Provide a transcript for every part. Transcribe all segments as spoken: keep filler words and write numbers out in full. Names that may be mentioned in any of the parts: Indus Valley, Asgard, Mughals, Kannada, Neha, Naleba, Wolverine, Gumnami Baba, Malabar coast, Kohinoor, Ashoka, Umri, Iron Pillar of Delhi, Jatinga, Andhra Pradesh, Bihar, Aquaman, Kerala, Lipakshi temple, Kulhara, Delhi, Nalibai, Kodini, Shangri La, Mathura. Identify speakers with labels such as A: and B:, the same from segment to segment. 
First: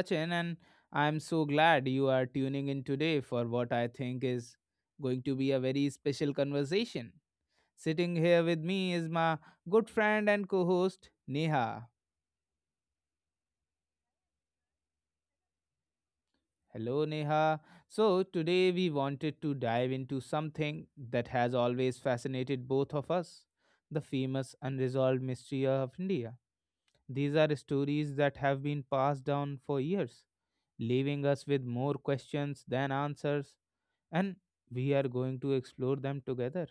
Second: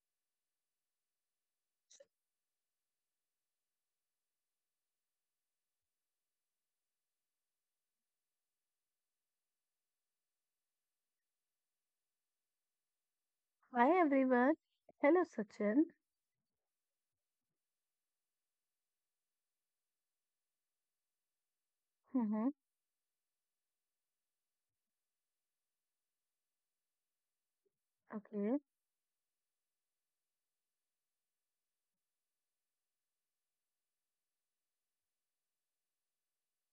A: Sachin, and I'm so glad you are tuning in today for what I think is going to be a very special conversation. Sitting here with me is my good friend and co host, Neha.
B: Hi everyone. Hello Sachin.
A: Hello, Neha. So, today we wanted to dive into something that has always
B: Mm-hmm.
A: fascinated both of us, the famous unresolved mystery of India. These are stories that
B: Okay.
A: have been passed down for years, leaving us with more questions than answers, and we are going to explore them together.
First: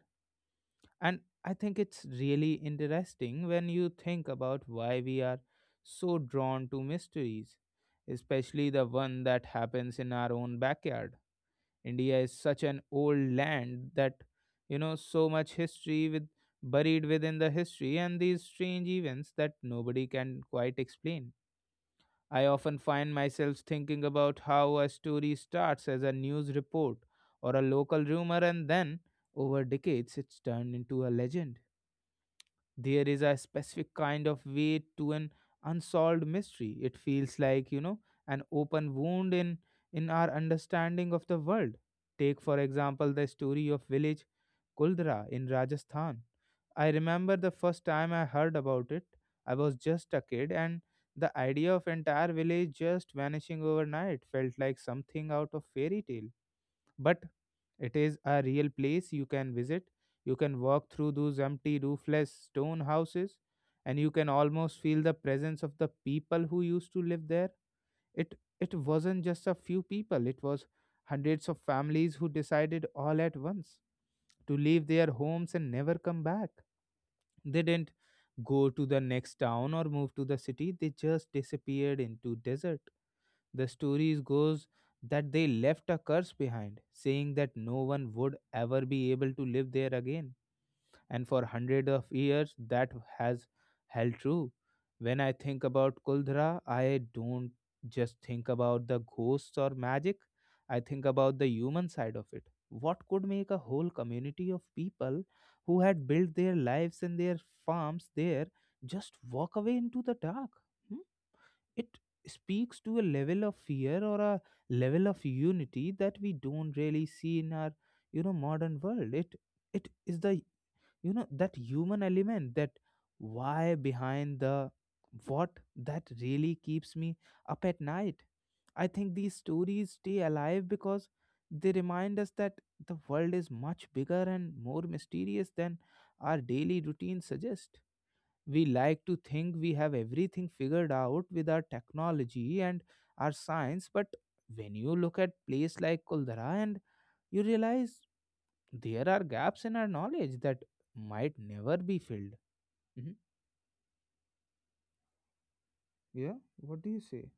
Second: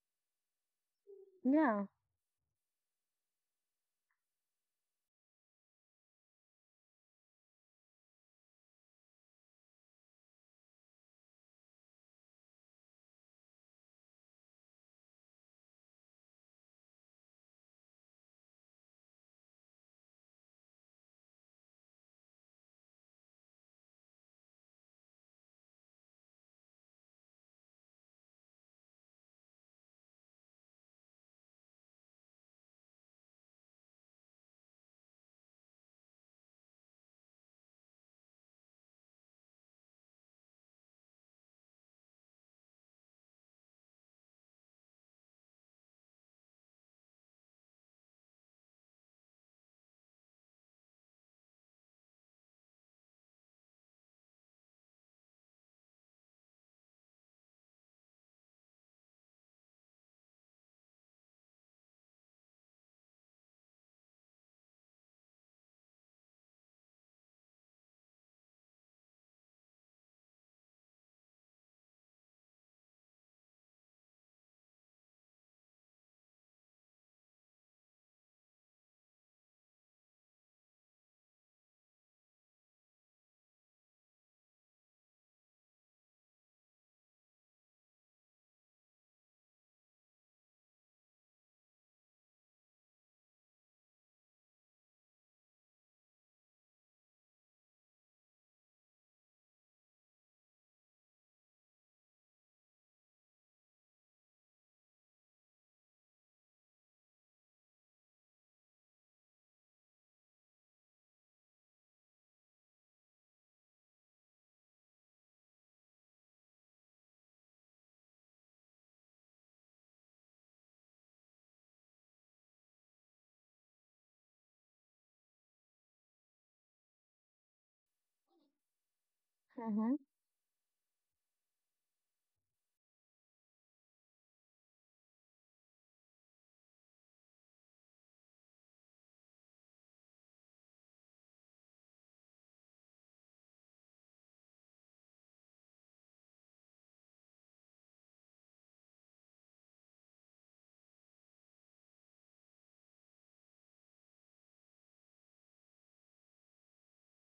A: And I think
B: Yeah.
A: it's really interesting when you think about why we are so drawn to mysteries, especially the one that happens in our own backyard. India is such an old land that, you know, so much history with buried within the history and these strange events that nobody can quite explain. I often find myself thinking about how a story starts as a news report or a local rumor and then, over decades, it's turned into a legend. There is a specific kind of weight to an unsolved mystery. It feels like, you know, an open wound in, in our understanding of the world. Take, for example, the story of village Kuldra in Rajasthan. I remember the first time I heard about it. I was just a kid, and the idea of entire village just vanishing overnight felt like something out of fairy tale. But it is a real place you can visit. You can walk through those empty roofless stone houses, and you can almost feel the presence of the people who used to live there. It it wasn't just a few people. It was hundreds of families who decided all at once to leave their homes and never come back. They didn't go to the next town or move to the city, they just disappeared into desert. The stories goes that they left a curse behind, saying that no one would ever be able to live there again, and for hundreds of years that has held true. When I think about Kuldhara, I don't just think about the ghosts or magic, I think about the human side of it. What could make a whole community of people who had built their lives and their farms there just walk away into the dark? Hmm? It speaks to a level of fear or a level of unity that we don't really see in our, you know modern world. It it is the, you know that human element, that why behind the what, that really keeps me up at night. I think these stories
B: Mm-hmm.
A: stay alive because they remind us that the world is much bigger and more mysterious than our daily routine suggests. We like to think we have everything figured out with our technology and our science, but when you look at place like kuldara and you realize there are gaps in our knowledge that might never be filled. Hmm. Yeah. What do you say?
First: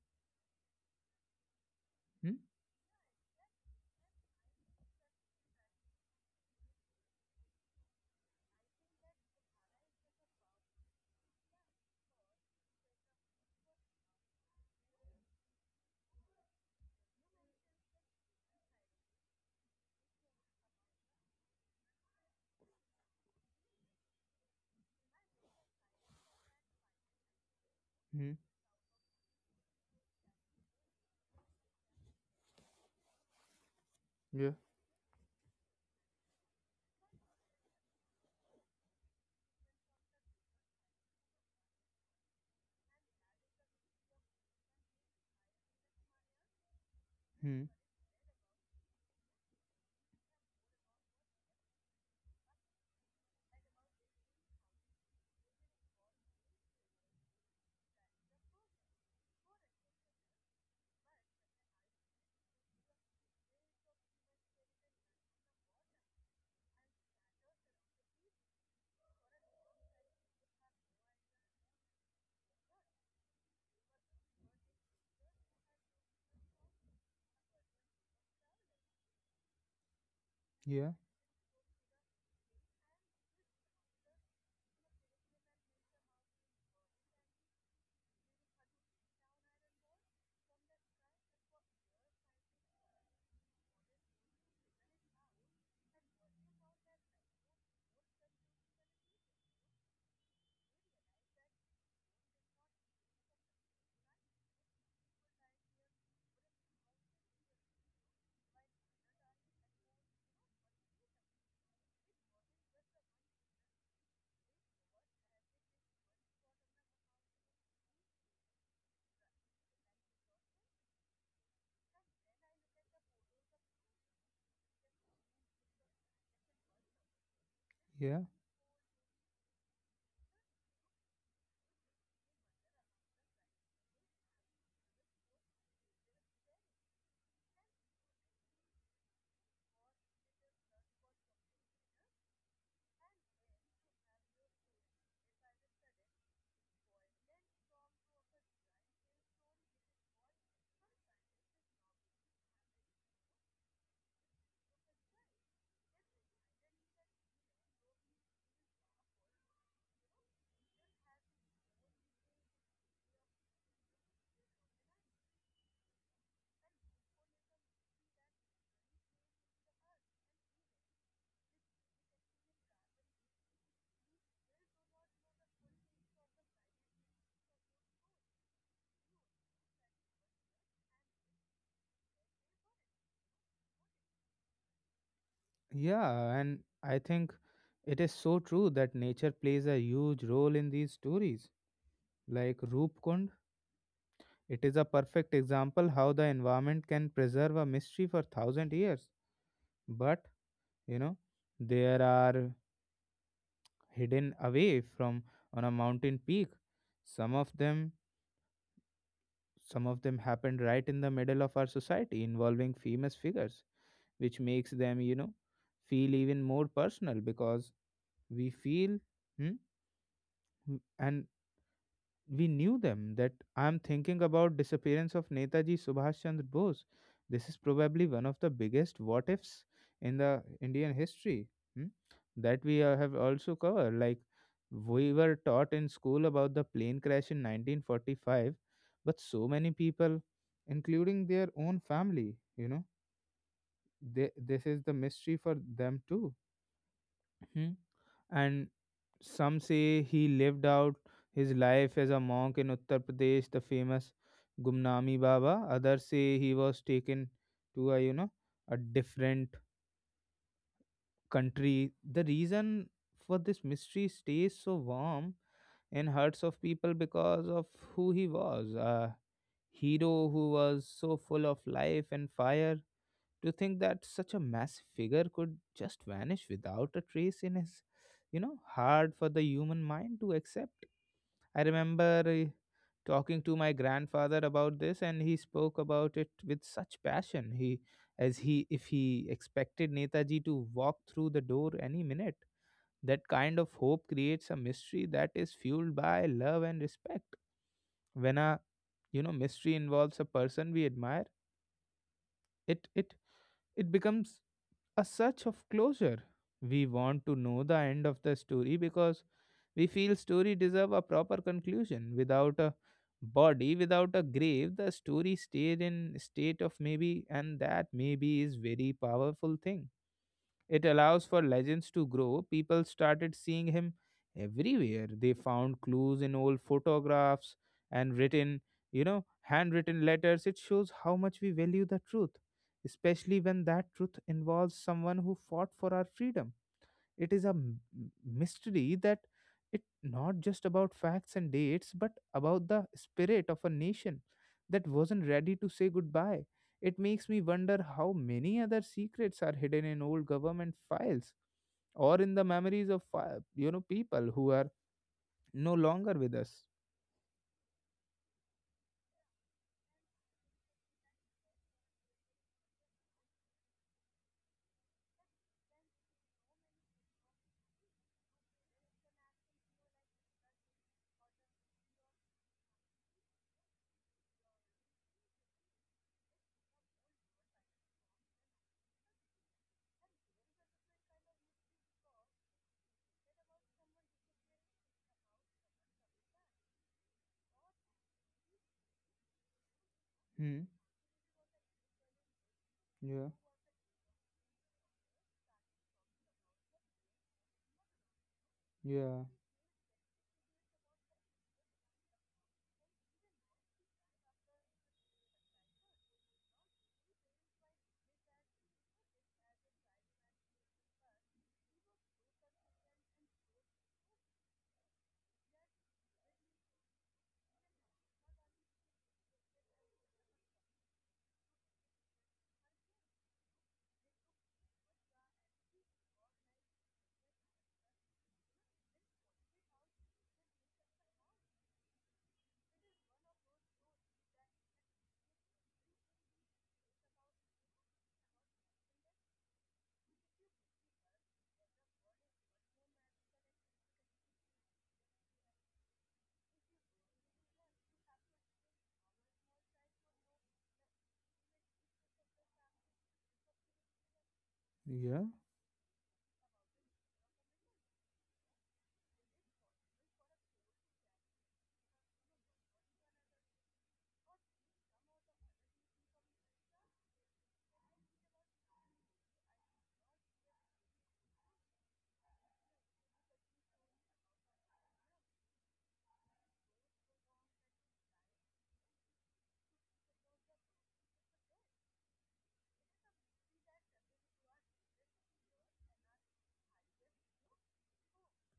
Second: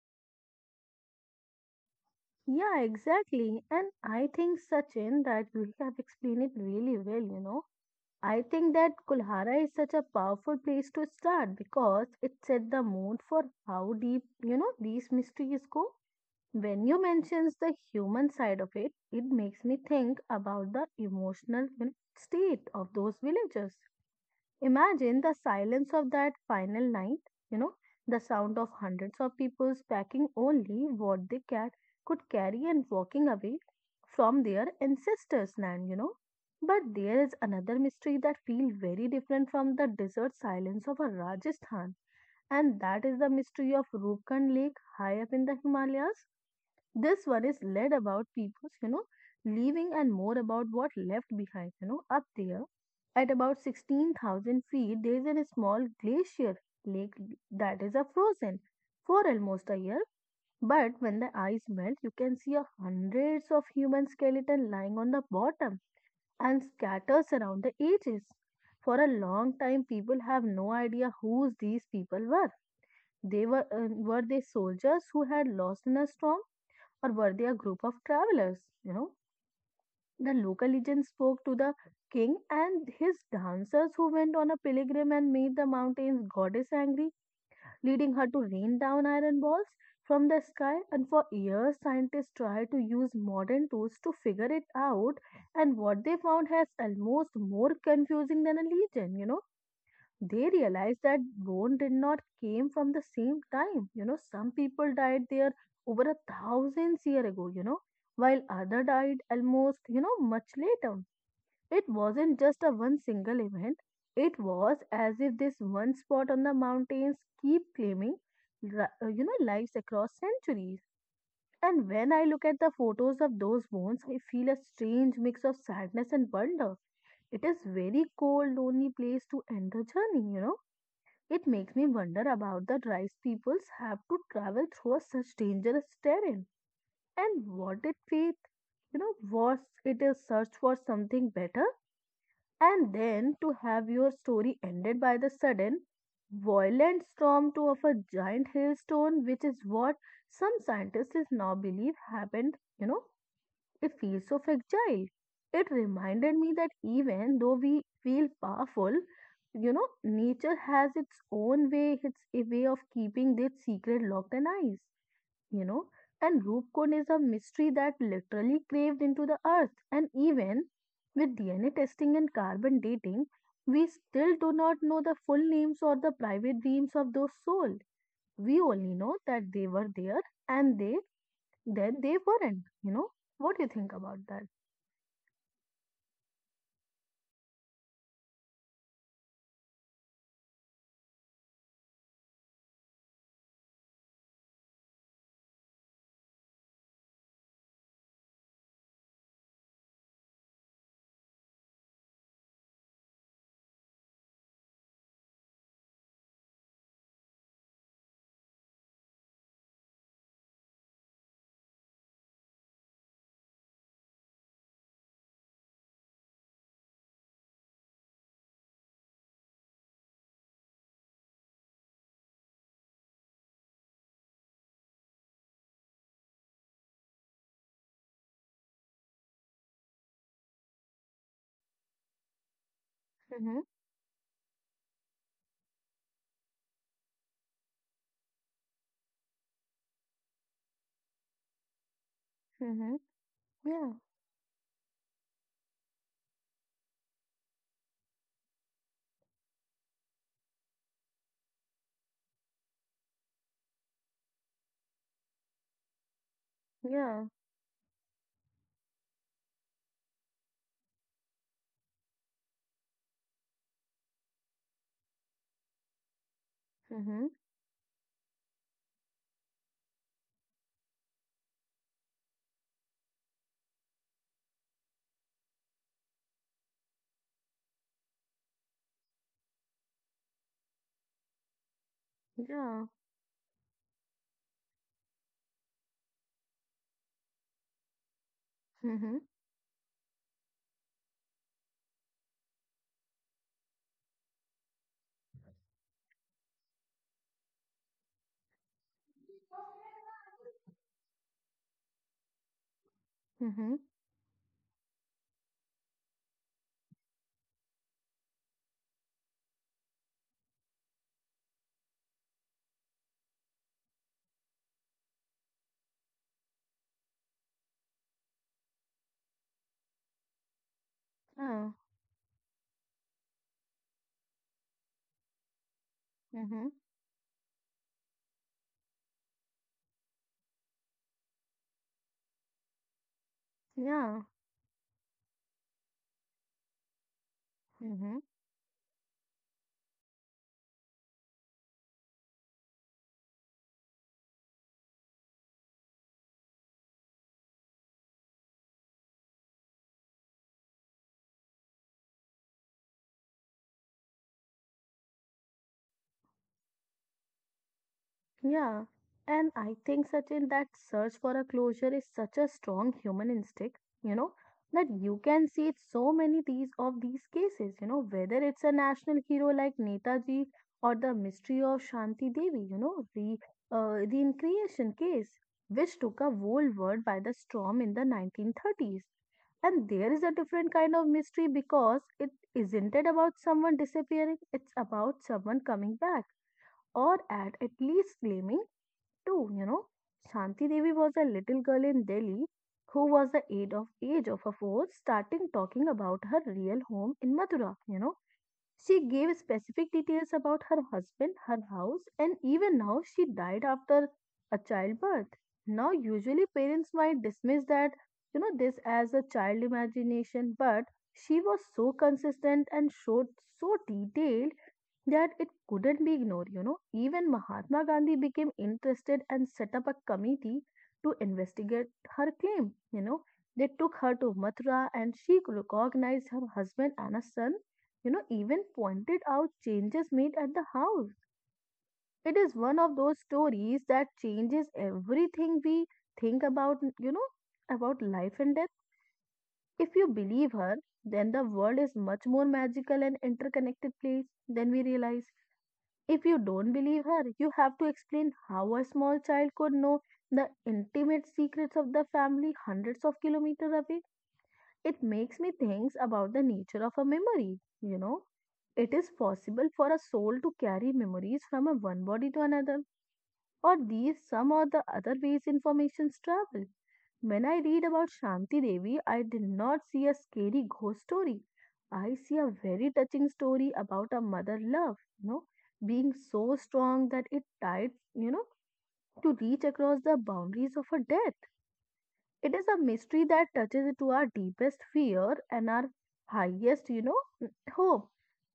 A: Hmm.
B: Yeah, exactly. And I think Sachin that you have explained it really well, you know. I think that Kulhara is such a powerful place to start because it set the mood for how deep, you know, these mysteries go. When you mentions the human side of it, it makes me think about the emotional you know, state of those villagers. Imagine the silence of that final night, you know, the
A: Hmm.
B: sound of hundreds of people packing only what they ca- could carry and walking away from
A: Yeah.
B: their ancestors' land, you know. But there is another mystery that feels very different from the desert silence of a Rajasthan, and that is the mystery of Rupkund Lake high up in the Himalayas. This one
A: Hmm.
B: is led about people's, you know, leaving and more about what left behind, you know, up there. At about sixteen thousand feet, there is a small glacier lake that is a frozen for almost a year. But when the ice melts, you can see a hundreds of human skeleton lying on the bottom and scatters around the edges. For a long time, people have no idea who these people were. They were uh, were they soldiers who had lost in a storm? Or were they a group of travelers? You know, the local
A: Yeah.
B: legend spoke to the king and his dancers who went on a pilgrim and made the mountains goddess angry, leading her to rain down iron balls from the sky. And for years, scientists tried to use modern tools to figure it out, and what they found has almost more confusing than a legend, you know They realized that bone did not came from the same time you know Some people died there over a thousands year ago you know, while other died almost, you know, much later. It wasn't just a one single event, it was as if this one spot on the mountains keep claiming ri- uh, you know, lives across centuries. And when I look at the photos of those bones, I feel a strange mix of sadness and wonder. It is very
A: Yeah.
B: cold lonely place to end the journey you know It makes me wonder about the rice peoples have to travel through a such dangerous terrain, and what did faith, you know, was it a search for something better? And then to have your story ended by the sudden violent storm to of a giant hailstone, which is what some scientists now believe happened, you know, it feels so fragile. It reminded me that even though we feel powerful, you know, nature has its own way, its a way of keeping this secret locked and eyes, you know. And Rupcon is a mystery that literally craved into the earth. And even with D N A testing and carbon dating, we still do not know the full names or the private dreams of those souls. We only know that they were there and they then they weren't, you know. What do you think about that?
A: Yeah, and I think it is so true that nature plays a huge role in these stories. Like Rupkund, it is a perfect example how the environment can preserve a mystery for thousand years. But, you know, there are hidden away from on a mountain peak. Some of them Some of them happened right in the middle of our society involving famous figures, which makes them, you know, feel even more personal because we feel, hmm, w- and we knew them. That I am thinking about disappearance of Netaji Subhash Chandra Bose. This is probably one of the biggest what ifs in the Indian history. hmm, that we uh, have also
B: Mhm.
A: covered. Like, we were taught in school about the plane crash in nineteen forty-five, but so many people, including their own family, you know
B: Mhm. Yeah.
A: they, this is the mystery for them too. Hmm. And some say he lived out his life as a monk in Uttar Pradesh, the famous Gumnami Baba. Others say he was taken
B: Yeah.
A: to a, you know a different country. The reason for this mystery stays so warm in hearts of people
B: Mhm.
A: because of who he was, a hero who was so full of life and fire. To think that such a massive figure could just vanish without a trace in his, you know hard for the human mind to accept. I remember, uh,
B: Yeah.
A: talking to my grandfather about this, and he spoke about it with such passion. He, as he, if he
B: Mhm.
A: expected Netaji to walk through the door any minute. That kind of hope creates a mystery that is fueled by love and respect. When a, you know mystery involves a person we admire, it it
B: Mhm.
A: it becomes a search of closure. We want to know the end of the story because we feel story deserve a proper conclusion. Without a body, without a grave, the story stayed in state of maybe, and that maybe is very powerful thing. It allows for
B: Yeah.
A: legends to grow. People started seeing him everywhere. They found clues in old
B: Mhm.
A: photographs and written, you know, handwritten letters. It shows how much we value the truth, especially when that truth
B: Yeah.
A: involves someone who fought for our freedom. It is a m- m-
B: Mhm.
A: mystery that it not just about facts and dates, but about the spirit of a nation that wasn't ready to say goodbye. It makes me wonder how many other secrets are hidden in old government files or in the memories of fi- you know people who are no longer with us.
B: Yeah, and I think, Sachin, that search for a closure is such a strong human instinct, you know, that you can see it so many these of these cases, you know, whether it's a national hero like Netaji or the mystery of Shanti Devi, you know, the uh, the reincarnation case, which took a whole world by the storm in the nineteen thirties. And there is a different kind of mystery because it isn't it about someone disappearing, it's about someone coming back or at, at least claiming too, you know.
A: Hmm.
B: Shanti Devi was a little girl in Delhi who
A: Yeah.
B: was the age of age of a four starting talking about her real home in Mathura, you know she
A: Yeah.
B: gave specific details about her husband, her house, and even now she died after a childbirth. Now, usually parents might dismiss that, you know, this as a child imagination, but she was so consistent and showed so detailed that it couldn't be ignored, you know. Even Mahatma Gandhi became interested and set up a committee to investigate her claim, you know. They took her to Mathura and she recognized her husband and a son, you know, even pointed out changes made at the house. It is one of those stories that changes everything we think about, you know, about life and death. If you believe her, then the world is much more magical and interconnected place than we realize. If you don't believe her, you have to explain how a small child could know the intimate secrets of the family hundreds of kilometers away. It
A: Yeah.
B: makes me think about the nature of a memory, you know. It is possible for a soul to carry memories from a one body to another, or these some or the other ways informations travel. When I read about Shanti Devi, I did not see a scary ghost story. I see a very touching story about a mother love, you know, being so strong that it tied, you know, to reach across the boundaries of her death. It is a mystery that touches to our deepest fear and our highest, you know, hope.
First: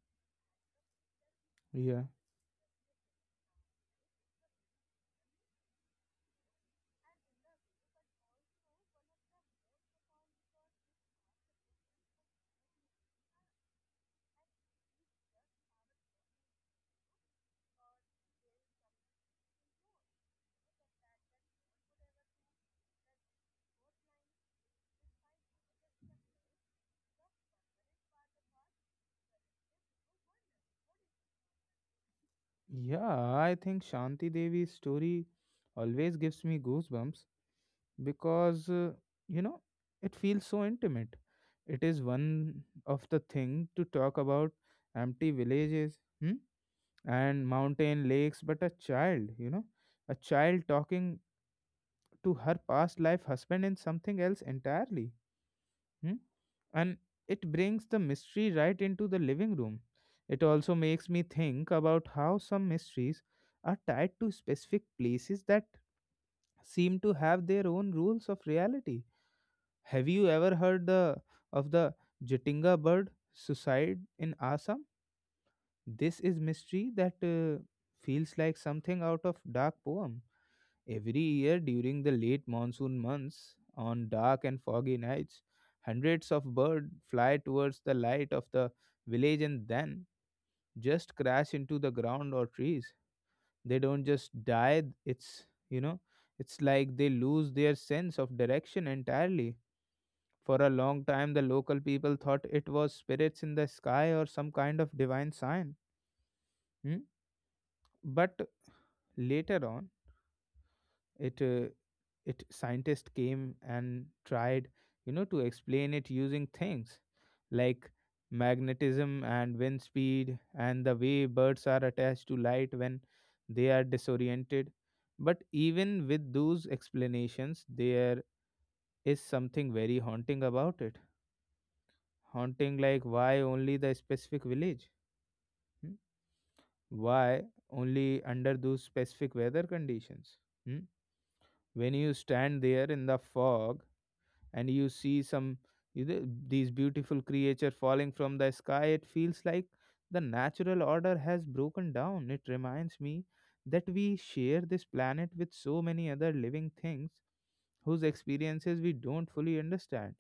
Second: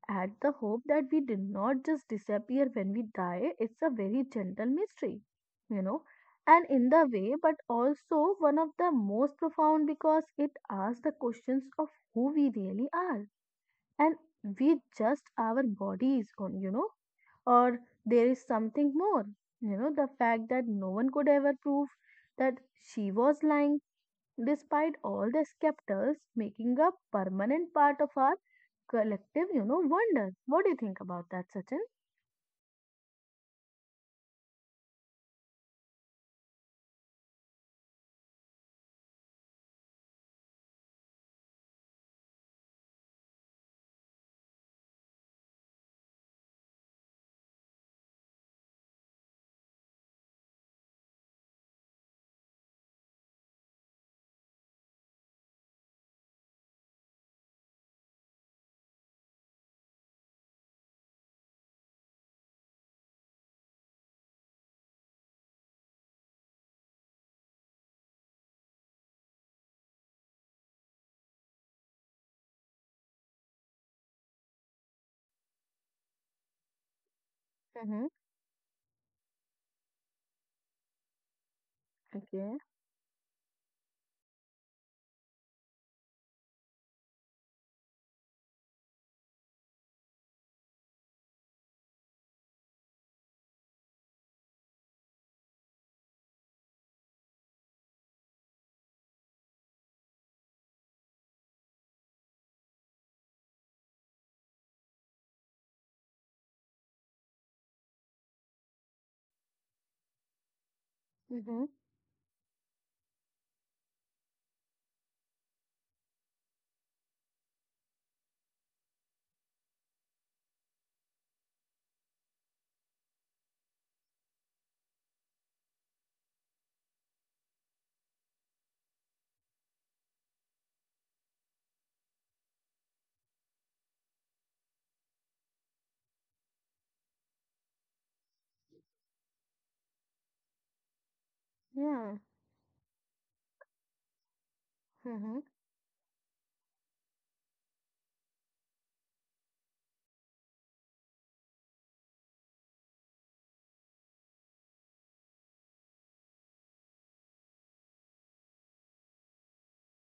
B: At the hope that we did not
A: Yeah.
B: just disappear when we die, it's a very gentle mystery, you know, and in the way, but also one of the most profound because it asks the questions of who we really are. And we just our bodies on, you know, or there is something more. You know, the fact that no one could ever prove that she was lying despite all the skeptics making a permanent part of our collective, you know, wonder. What do you think about that, Sachin?
A: Yeah. I think Shanti Devi's story always gives me goosebumps because uh, you know it feels so intimate. It is one of the thing to talk about empty villages, hmm, and mountain lakes, but a child, you know a child talking to her past life husband in something else entirely. Hmm? And it brings the mystery right into the living room. It also makes me think about how some mysteries are tied to specific places that seem to have their own rules of reality. Have you ever heard the of the Jatinga bird suicide in Assam? This is mystery that, uh,
B: Mm-hmm.
A: feels like something out of dark poem. Every year during the late
B: Okay.
A: monsoon months, on dark and foggy nights, hundreds of birds fly towards the light of the village and then just crash into the ground or trees. They don't just die, it's, you know, it's like they lose their sense of direction entirely. For a long time, the local people thought it was spirits in the sky or some kind of divine sign. Hmm? But later on, it uh,
B: Mm-hmm.
A: it scientists came and tried, you know, to explain it using things like magnetism and wind speed and the way birds are attached to light when they are disoriented. But even with those explanations, there is something very haunting about it. Haunting, like why only the specific village? Hmm? Why only under those specific weather conditions? Hmm? When you
B: Yeah.
A: stand there in the fog and you see
B: Mm-hmm.
A: some, you know, these beautiful creature falling from the sky, it feels like the natural order has broken down. It reminds me that we share this planet with so many other living things whose experiences we don't fully understand.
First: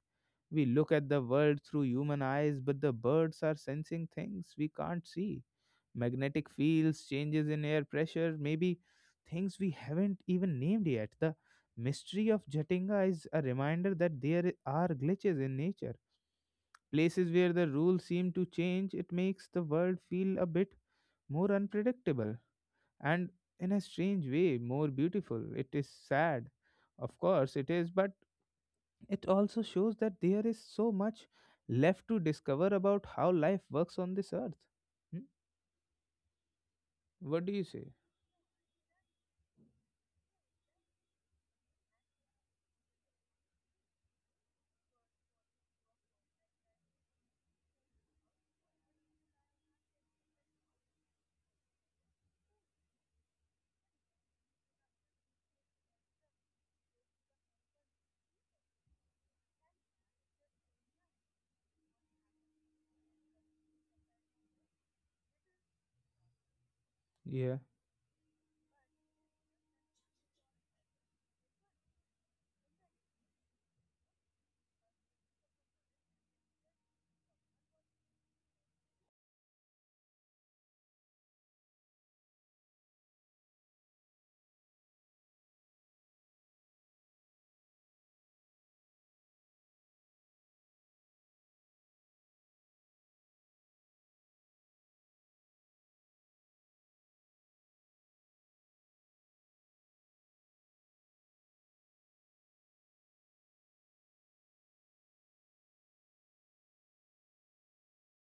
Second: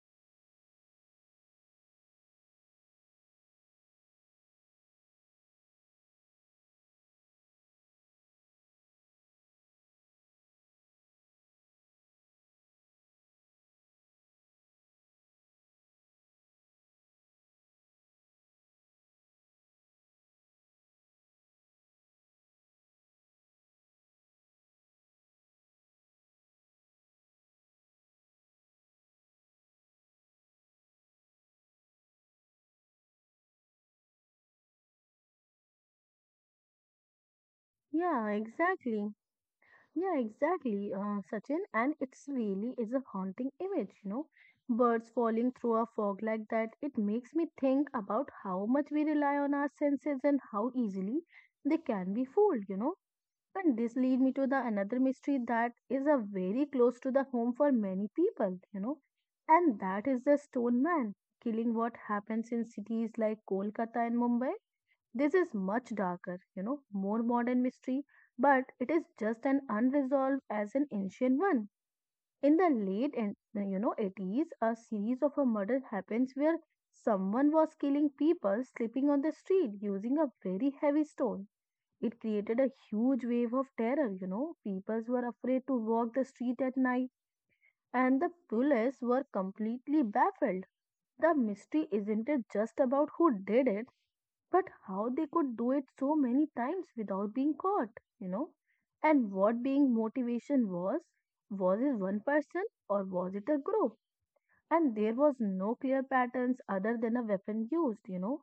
A: We look at the world through human eyes, but the birds are sensing things we can't see: magnetic fields, changes in air pressure, maybe things we haven't even named yet. The mystery of Jatinga is a reminder that there are glitches in nature, places where the rules seem to change. It makes the world feel a bit more unpredictable and, in a strange way, more beautiful. It is sad, of course, it is, but it also shows that there is so much left to discover about how life works on this earth. Hmm? What do you say?
B: Yeah, exactly. Yeah, exactly, uh, Sachin. And it's really is a haunting image, you know. Birds falling through a fog like that, it makes me think about how much we rely on our senses and how easily they can be fooled, you know. And this lead me to the another mystery that is a very close to the home for many people, you know, and that is the stone man killing what happens in cities like Kolkata and Mumbai. This is much darker, you know, more modern
A: Yeah,
B: mystery, but it is just an unresolved as an ancient one. In the late and you know eighties, a series of a murder happens where someone was killing people sleeping on the street using a very heavy stone. It created a huge wave of terror, you know. People were afraid to walk the street at night, and the police were completely baffled. The mystery isn't it just about who did it, but how they could do it so many times without being caught, you know. And what being motivation was was it one person or was it a group? And there was no clear patterns other than a weapon used, you know.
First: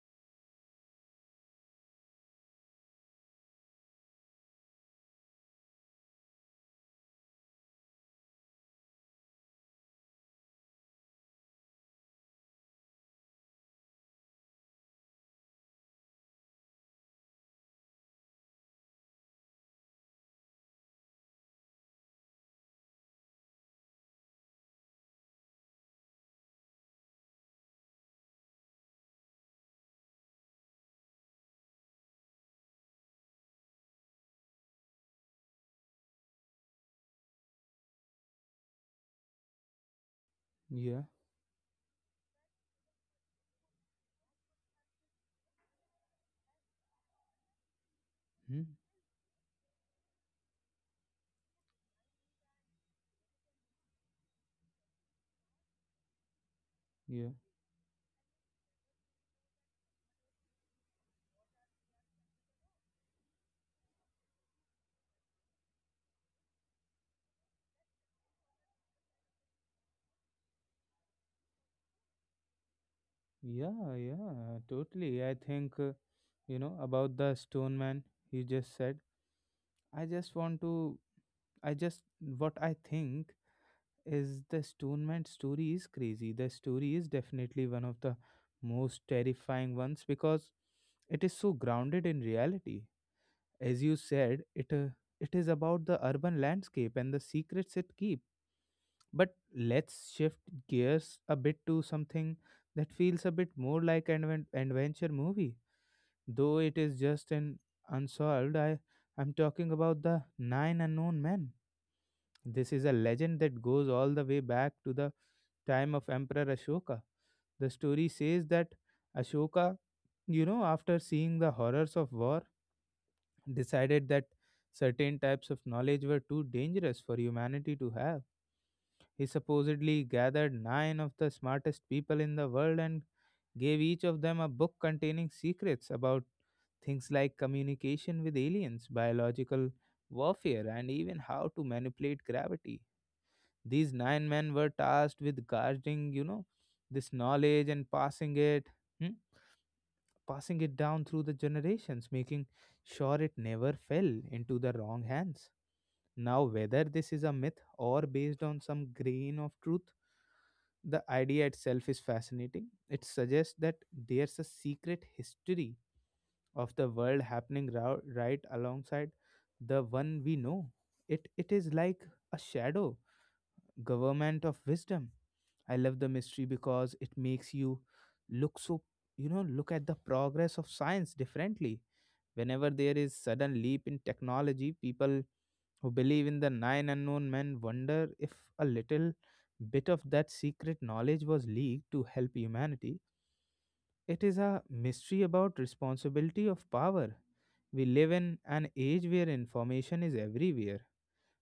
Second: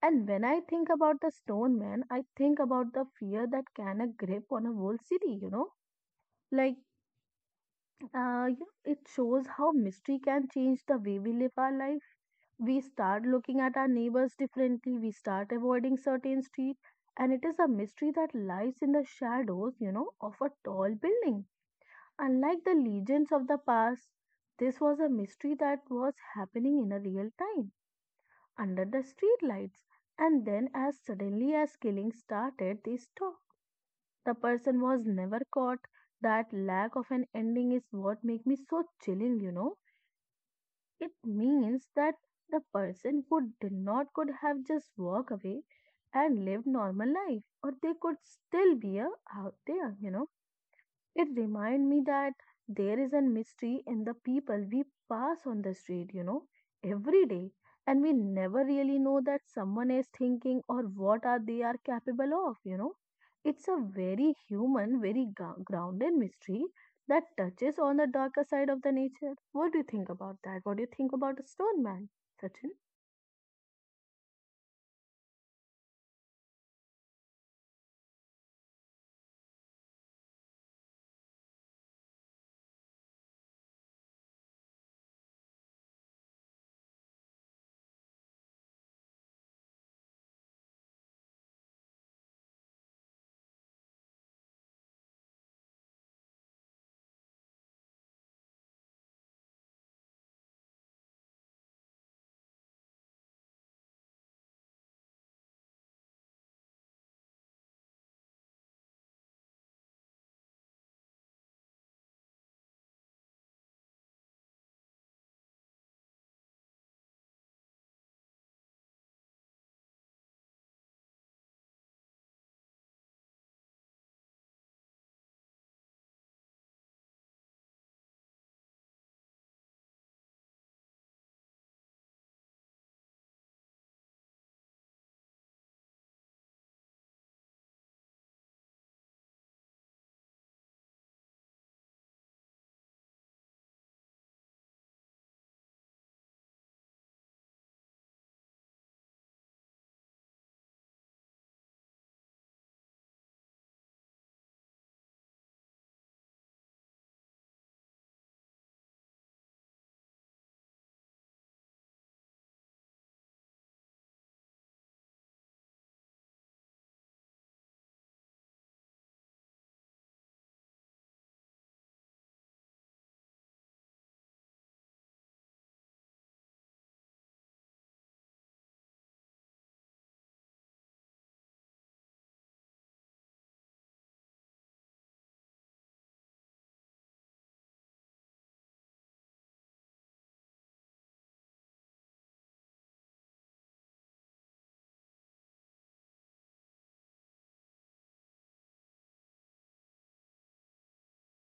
B: And when I think about the stone man, I think about the fear that can a grip on a whole city, you know? Like, uh, you know, it shows how mystery can change the way we live our life. We start looking at our neighbors differently, we start avoiding certain streets, and it is a mystery that lies in the shadows, you know, of a tall building. Unlike the legends of the past, this was a mystery that was happening in a real time under the streetlights. And then, as suddenly as killing started, they stopped. The person was never caught. That lack of an ending is what makes me so chilling, you know.
A: yeah.
B: It means that the person who did not could have just walked away and lived normal life, or they could
A: Hmm.
B: still be a, out there, you know. It reminds me that there is a mystery in the people we pass on the street, you know, every
A: Yeah,
B: day, and we never really know that someone is thinking or what are they are capable of, you know. It's a very human, very gro- grounded mystery that touches on the darker side of the nature. What do you think about that? What do you think about a stone man, Sachin?
A: yeah, yeah, totally. I think, uh, you know, about the stone man you just said. I just want to, I just, what I think is the stone man story is crazy. The story is definitely one of the most terrifying ones because it is so grounded in reality. As you said, it, uh, it is about the urban landscape and the secrets it keeps. But let's shift gears a bit to something that feels a bit more like an adven- adventure movie. Though it is just an unsolved, I, I'm talking about the Nine Unknown Men. This is a legend that goes all the way back to the time of Emperor Ashoka. The story says that Ashoka, you know, after seeing the horrors of war, decided that certain types of knowledge were too dangerous for humanity to have. He supposedly gathered nine of the smartest people in the world and gave each of them a book containing secrets about things like communication with aliens, biological warfare, and even how to manipulate gravity. These nine men were tasked with guarding, you know, this knowledge and passing it, hmm, passing it down through the generations, making sure it never fell into the wrong hands. Now, whether this is a myth or based on some grain of truth, the idea itself is fascinating. It suggests that there's a secret history of the world happening rou- right alongside the one we know. It it is like a shadow government of wisdom. I love the mystery because it makes you look so you know look at the progress of science differently. Whenever there is sudden leap in technology, people who believe in the nine unknown men wonder if a little bit of that secret knowledge was leaked to help humanity. It is a mystery about responsibility of power. We live in an age where information is everywhere,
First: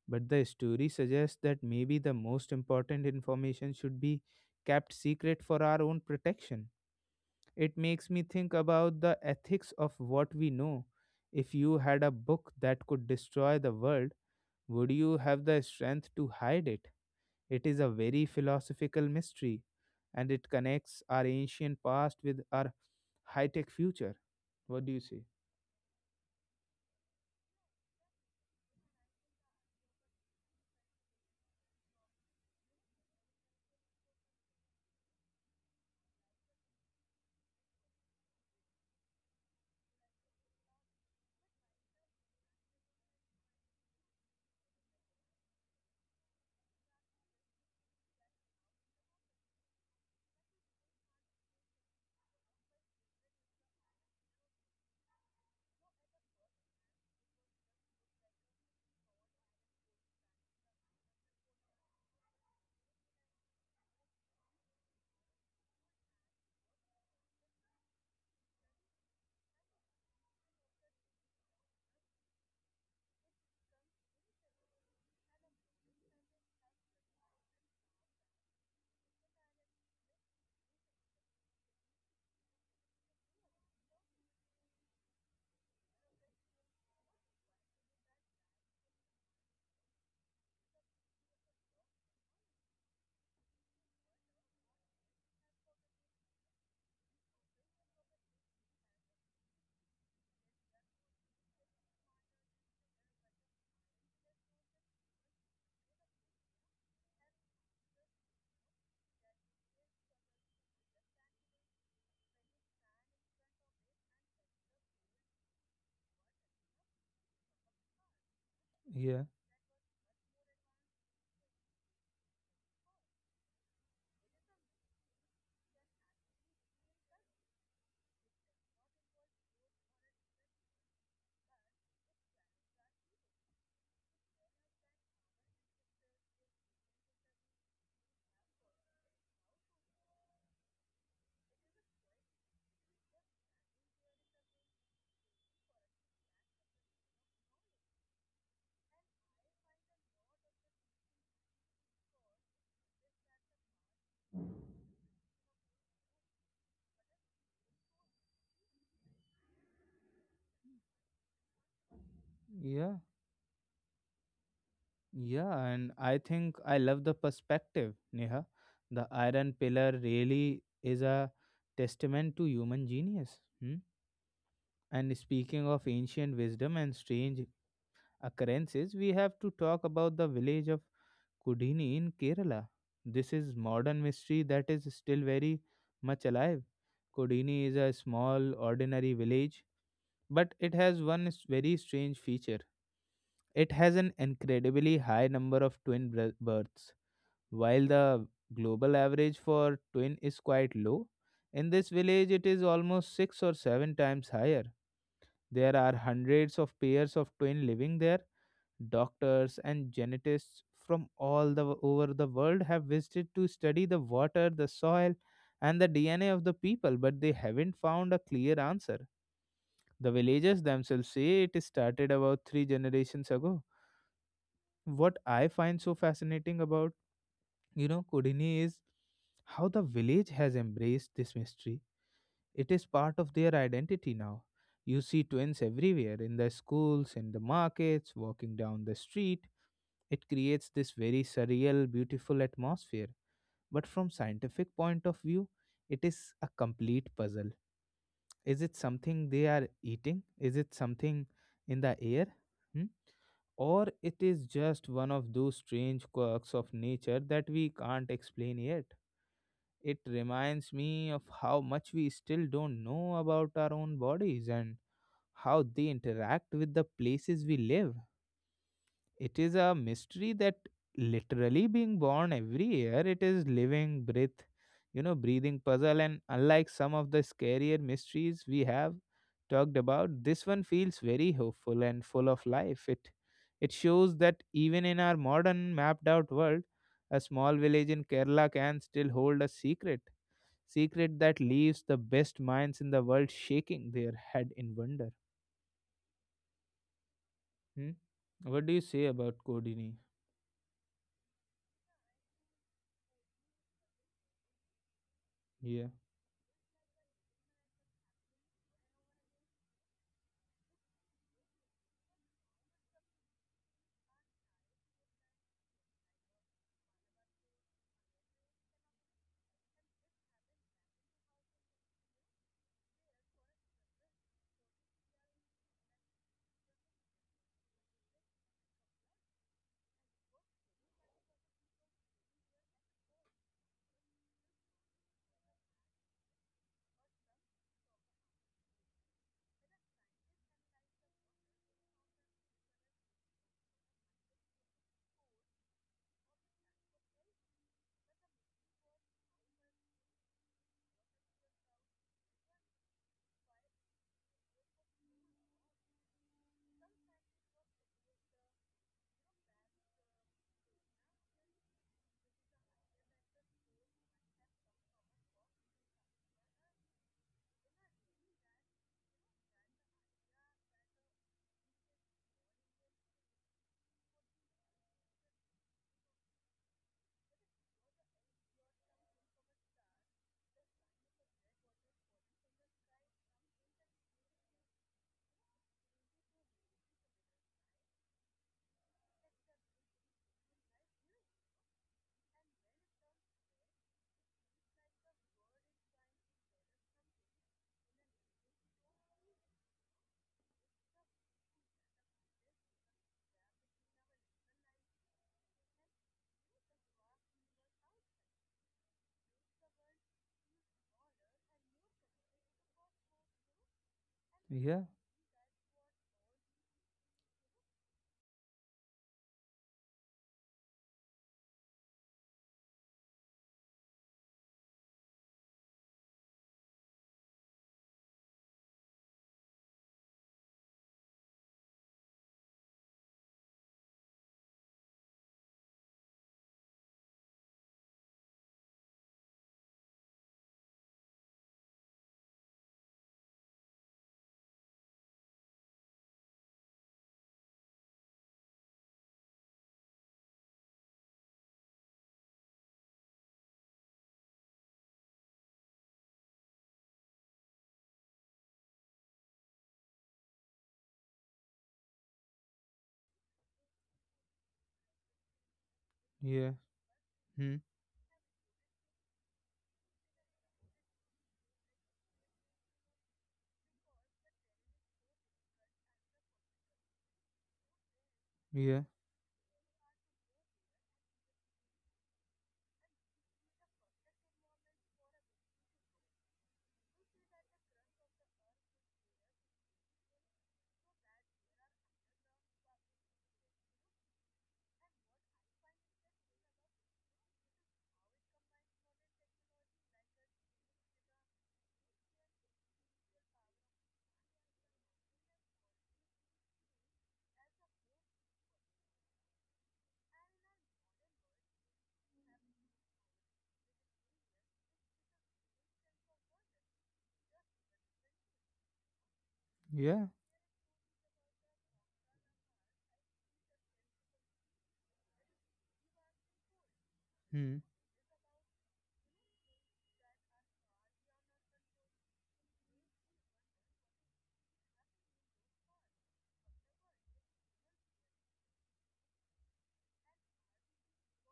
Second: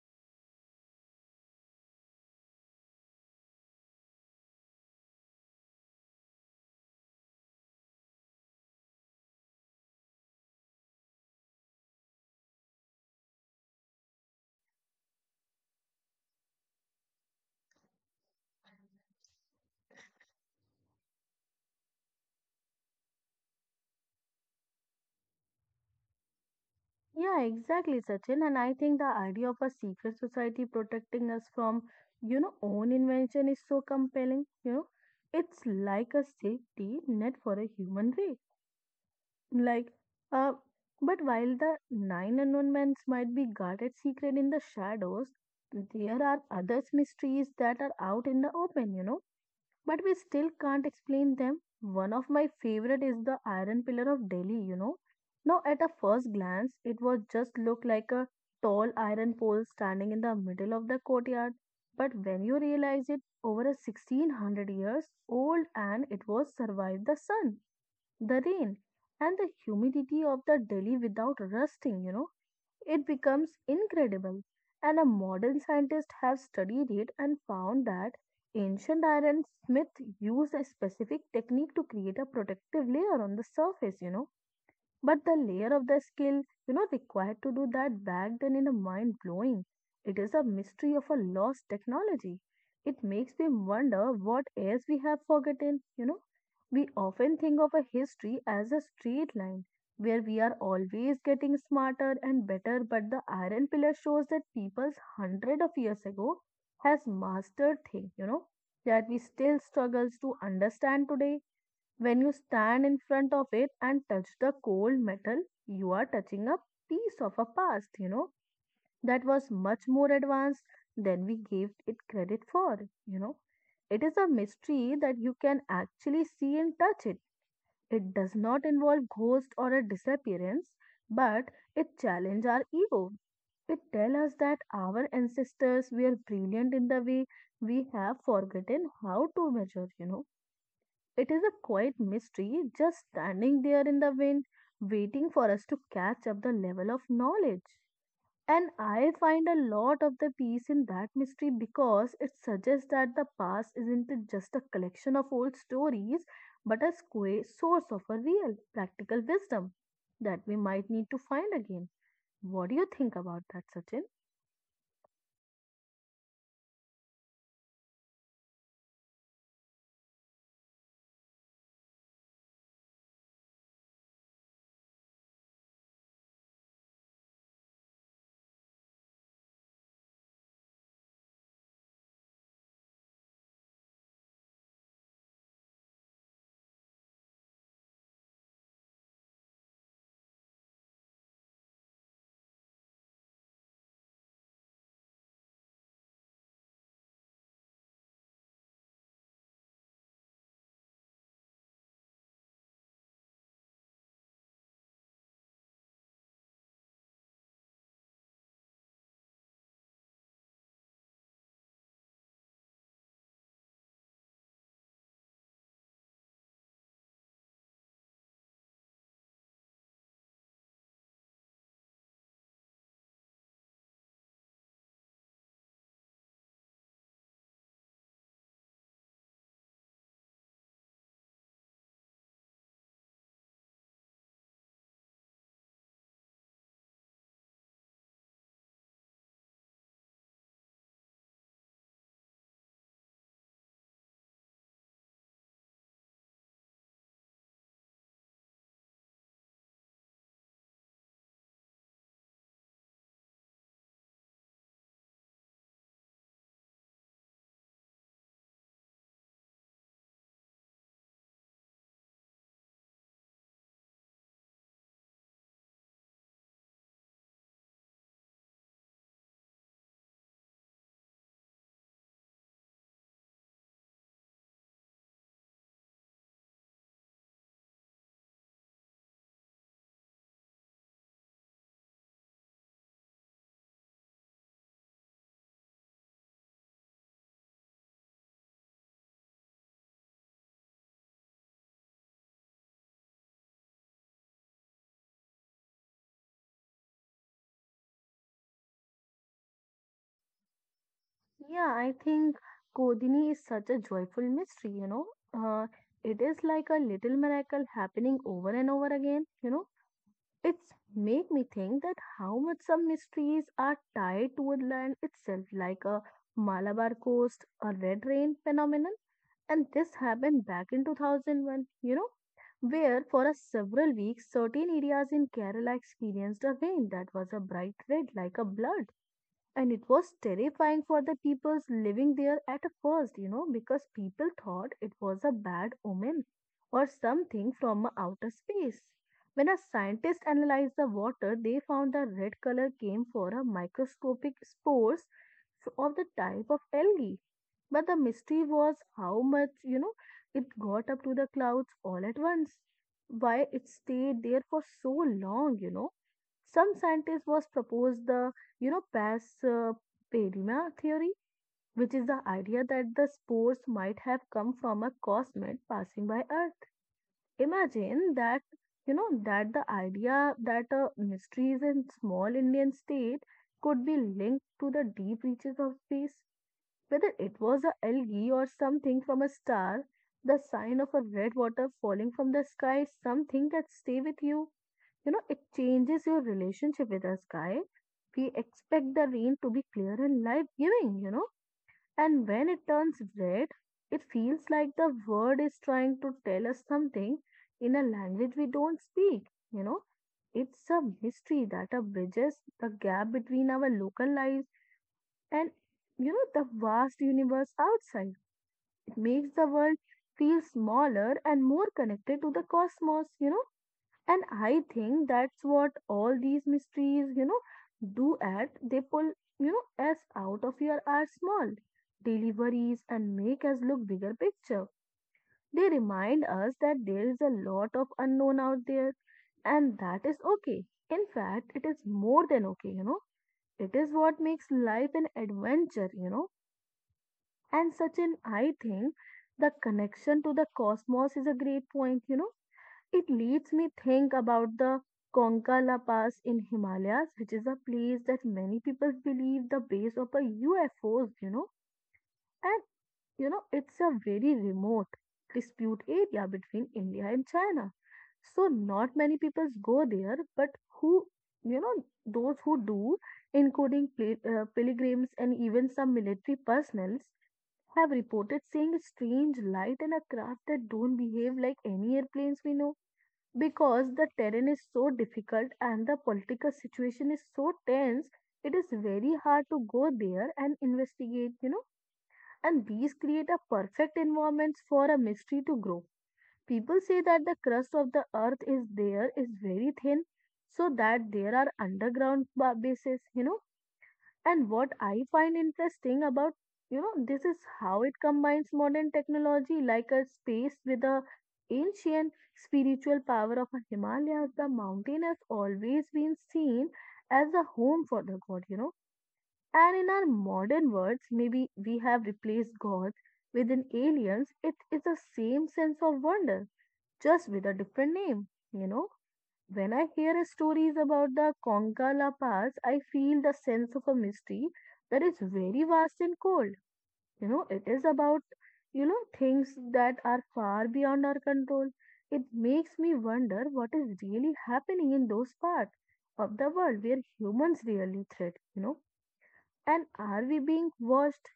A: but the story suggests that maybe the most important information should be kept secret for our own protection. It makes me think about the ethics of what we know. If you had a book that could destroy the world, would you have the strength to hide it? It is a very philosophical mystery, and it connects our ancient past with our high tech future. What do you say?
B: Yeah, exactly, Sachin. And I think the idea of a secret society protecting us from, you know, own invention is so compelling. You know, it's like a safety net for a human race. Like, uh, but while the nine announcements might be guarded secret in the shadows, there are others mysteries that are out in the open. You know, but we still can't explain them. One of my favorite is the iron pillar of Delhi, you know. Now, at a first glance, it would just look like a tall iron pole standing in the middle of the courtyard. But when you realize it, over a sixteen hundred years old and it was survived the sun, the rain, and the humidity of the Delhi without rusting, you know. It becomes incredible. And a modern scientist have studied it and found that ancient iron smith used a specific technique to create a protective layer on the surface, you know but the layer of the skill, you know, required to do that back then in a mind blowing. It is a mystery of a lost technology. It makes me wonder what else we have forgotten, you know. We often think of a history as a straight line where we are always getting smarter and better, but the iron pillar shows that people's hundred of years ago has mastered thing, you know, that we still struggles to understand today when you stand in front of it and touch the cold metal, you are touching a piece of a past, you know,
A: Yeah,
B: that was much more advanced than we gave it credit for, you know. It is a mystery that you can actually see and touch it. It does not involve ghosts or a disappearance, but it challenges our ego. It tells us that our ancestors were brilliant in the way we have forgotten how to measure, you know It is a quiet mystery just standing there in the wind, waiting for us to catch up the level of knowledge. And I find a lot of the peace in that mystery because it suggests that the past isn't just a collection of old stories, but a squa- source of a real, practical wisdom that we might need to find again. What do you
A: yeah,
B: think about that, Sachin?
A: yeah. And I think I love the perspective, Neha. The iron pillar really is a testament to human genius. Hmm? And speaking of ancient wisdom and strange occurrences, we have to talk about the village of Kudini in Kerala. This is modern mystery that is still very much alive. Kodini is a small, ordinary village, but it has one s- very strange feature. It has an incredibly high number of twin br- births. While the global average for twin is quite low, in this village it is almost six or seven times higher. There are hundreds of pairs of twins living there. Doctors and geneticists from all the over the world have visited to study the water, the soil, and the D N A of the people, but they haven't found a clear answer. The villagers themselves say it started about three generations ago. What I find so fascinating about, you know, Kodini is how the village has embraced this mystery. It is part of their identity now. You see twins everywhere in the schools, in the markets, walking down the street. It creates this very surreal, beautiful atmosphere. But from scientific point of view, it is a complete puzzle. Is it something they are eating? Is it something in the air? Hmm? Or it is just one of those strange quirks of nature that we can't explain yet. It reminds me of how much we still don't know about our own bodies and how they interact with the places we live. It is a mystery that literally being born every year, it is living, breath, you know, breathing puzzle. And unlike some of the scarier mysteries we have talked about, this one feels very hopeful and full of life. It it shows that even in our modern mapped out world, a small village in Kerala can still hold a secret. Secret that leaves the best minds in the world shaking their head in wonder. Hmm? What do you say about Codini?
B: Yeah, I think Kodini is such a joyful mystery, you know. Uh,
A: Yeah.
B: it is like a little miracle happening over and over again, you know. It's make me think that how much some mysteries are tied to woodland itself, like a Malabar coast, a red rain phenomenon. And this happened back in two thousand one, you know, where for a several weeks, certain areas in Kerala experienced a rain that was a bright red like a blood. And it was terrifying for the people living there at first, you know, because people thought it was a bad omen or something from outer space. When a scientist analyzed the water, they found the red color came from a microscopic spores of the type of algae. But the mystery was how much, you know, it got up to the clouds all at once. Why it stayed there for so long, you know. Some scientists was proposed the you know, Pass uh, perima theory, which is the idea that the spores might have come from a cosmet passing by Earth. Imagine that, you know, that the idea that a mystery in small Indian state could be linked to the deep reaches of space. Whether it was a algae or something from a star, the sign of a red water falling from the sky is something that stay with you you know, it changes your relationship with us, guy. We expect the rain to be clear and life giving, you know, and when it turns red, it feels like the word is trying to tell us something in a language we don't speak, you know. It's a mystery that uh, bridges the gap between our local lives and, you know, the vast universe outside. It makes the world feel smaller and more connected to the cosmos, you know and I
A: Yeah.
B: think that's what all these mysteries, you know, do at they pull, you know, us out of your our small daily worries and make us look bigger picture. They remind us that there is a lot of unknown out there and that is okay. In fact, it is more than okay, you know. It is what makes life an adventure, you know. And such an I think the connection to the cosmos is a great point, you know it leads me think about the Konkala Pass in Himalayas, which is a place that many people believe the base of a U F Os, you know, and you know it's a very remote dispute area between India and China. So not many people go there, but who you know those who do, including pil- uh, pilgrims and even some military
A: Yeah.
B: personnel,
A: Hmm.
B: have reported seeing a strange light and a craft that don't behave like any airplanes we know because the terrain is so difficult and the political situation is so tense it is
A: Yeah.
B: very hard to go there and investigate you know And these create a perfect environment for a mystery to grow people say that the crust of the earth is there is very thin so that there are underground ba- bases you know And what I find interesting about, you know, this is how it combines modern technology like a space with the ancient spiritual power of a Himalayas. The mountain has always been seen as a home for the god, you know. And in our modern words, maybe we have replaced God with an aliens. It is the same sense of wonder, just with a different name, you know. When I
A: Yeah.
B: hear stories about the Konkala Pass, I feel the sense of a mystery that is very vast and cold. You know, it
A: Hmm.
B: is about, you know, things that are far beyond our control. It makes me wonder what is really happening in those parts of the world where humans really thread, you know. And are we being watched?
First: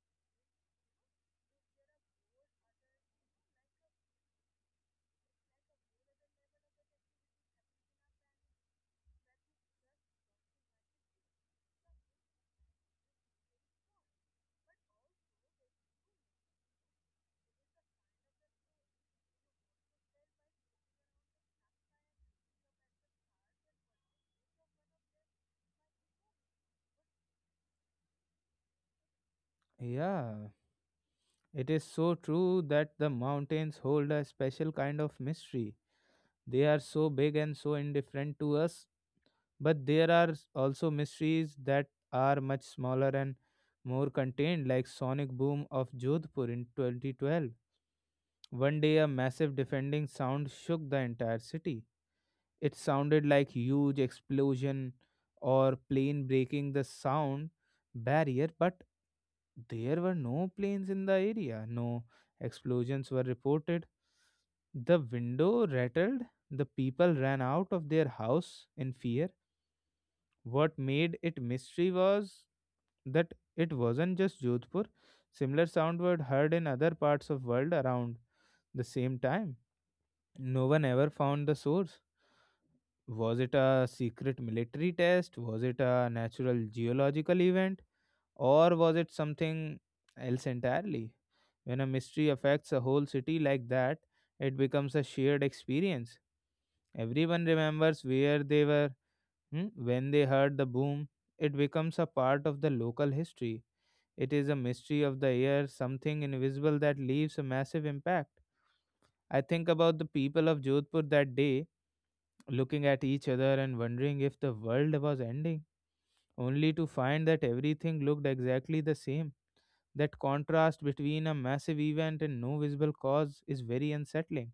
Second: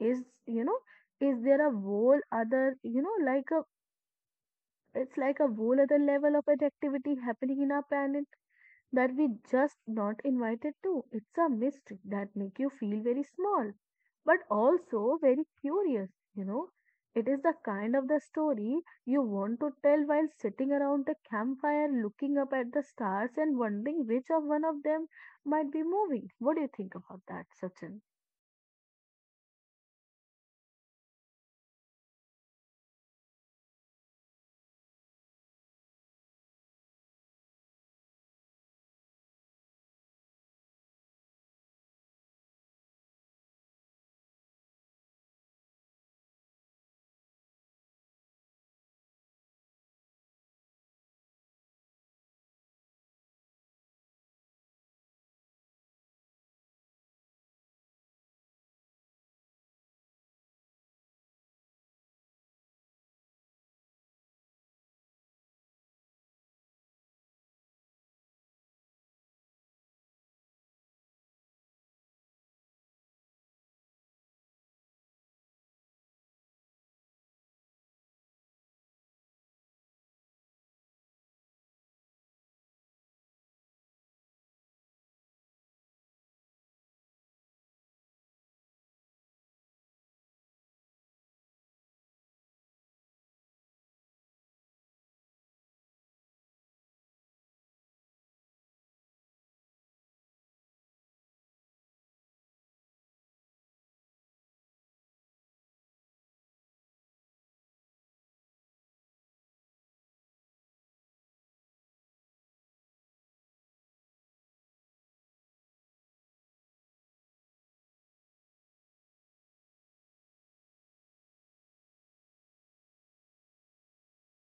B: Is, you know, is there a whole other, you know, like a, it's like a whole other level of activity happening in our planet that we just not invited to. It's a mystery that make you feel very small, but also very curious, you know. It is the kind of the story you want to tell while sitting around the campfire looking up at the stars and wondering which of one of them might be moving. What do you think about that, Sachin?
A: Yeah. It is so true that the mountains hold a special kind of mystery. They are so big and so indifferent to us, but there are s- also mysteries that are much smaller and more contained, like sonic boom of Jodhpur in twenty twelve. One day, a massive defending sound shook the entire city. It sounded like huge explosion or plane breaking the sound barrier, but there were no planes in the area. No explosions were reported. The window rattled. The people ran out of their house in fear. What made it mystery was that it wasn't just Jodhpur. Similar sound were heard in other parts of world around the same time. No one ever found the source. Was it a secret military test? Was it a natural geological event? Or was it something else entirely? When a mystery affects a whole city like that, it becomes a shared experience. Everyone remembers where they were hmm, when they heard the boom. It becomes a part of the local history. It is a mystery of the air, something invisible that leaves a massive impact. I think about the people of Jodhpur that day looking at each other and wondering if the world was ending, only to find that everything looked exactly the same. That contrast between a massive event and no visible cause is very unsettling.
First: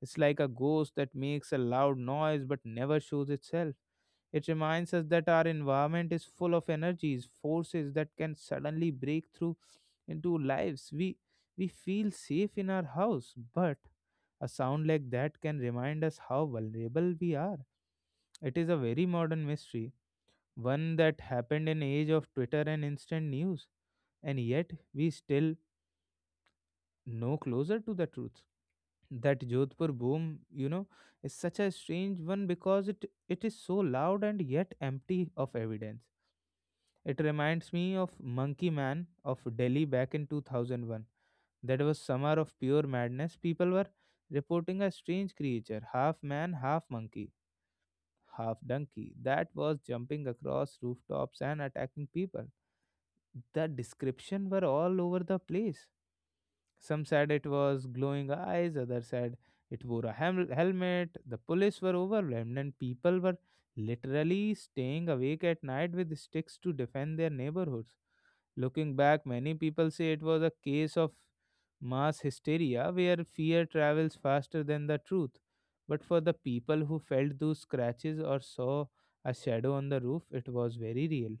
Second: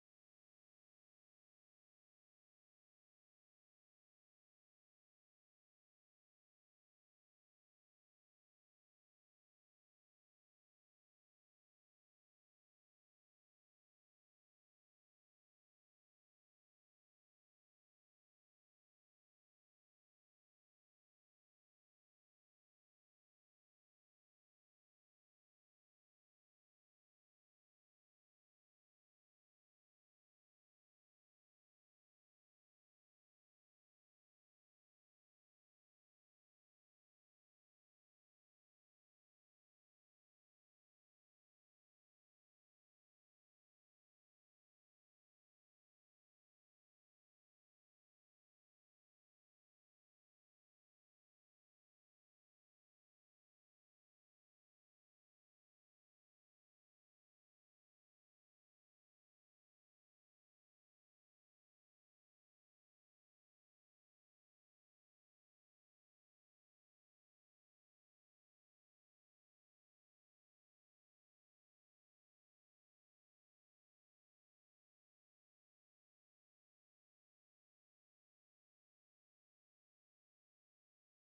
A: It's like a ghost that makes a loud noise but never shows itself. It reminds us that our environment is full of energies, forces that can suddenly break through into lives. We we feel safe in our house, but a sound like that can remind us how vulnerable we are. It is a very modern mystery, one that happened in age of Twitter and instant news, and yet we still no closer to the truth. That Jodhpur boom, you know, is such a strange one because it it is so loud and yet empty of evidence. It reminds me of Monkey Man of Delhi back in two thousand one. That was summer of pure madness. People were reporting a strange creature, half man, half monkey half donkey that was jumping across rooftops and attacking people. The description were all over the place. Some said it was glowing eyes, others said it wore a hel- helmet. The police were overwhelmed, and people were literally staying awake at night with sticks to defend their neighborhoods. Looking back, many people say it was a case of mass hysteria where fear travels faster than the truth. But for the people who felt those scratches or saw a shadow on the roof, it was very real.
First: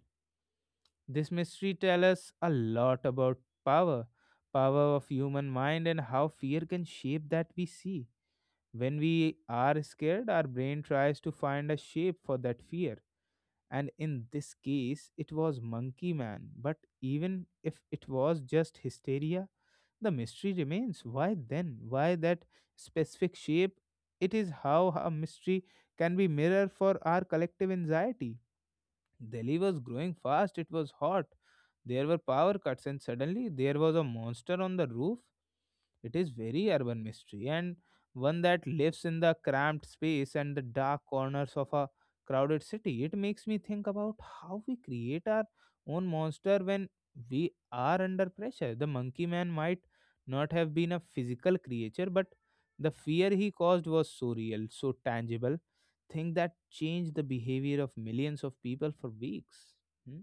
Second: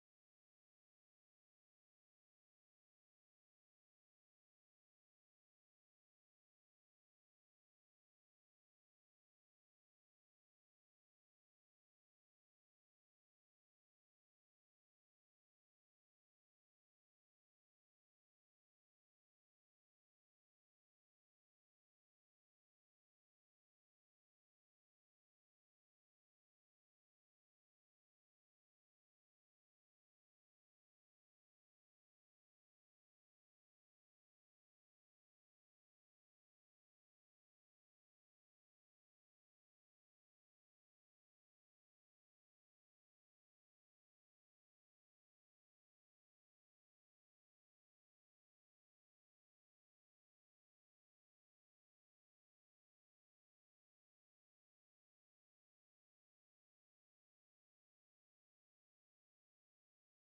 A: This mystery tells us a lot about power, power of human mind and how fear can shape that we see. When we are scared, our brain tries to find a shape for that fear, and in this case it was monkey man. But even if it was just hysteria, the mystery remains, why then, why that specific shape? It is how a mystery can be mirror for our collective anxiety. Delhi was growing fast, it was hot, there were power cuts, and suddenly there was a monster on the roof. It is very urban mystery, and one that lives in the cramped space and the dark corners of a crowded city. It makes me think about how we create our own monster when we are under pressure. The monkey man might not have been a physical creature, but the fear he caused was so real, so tangible, thing that changed the behavior of millions of people for weeks. Hmm?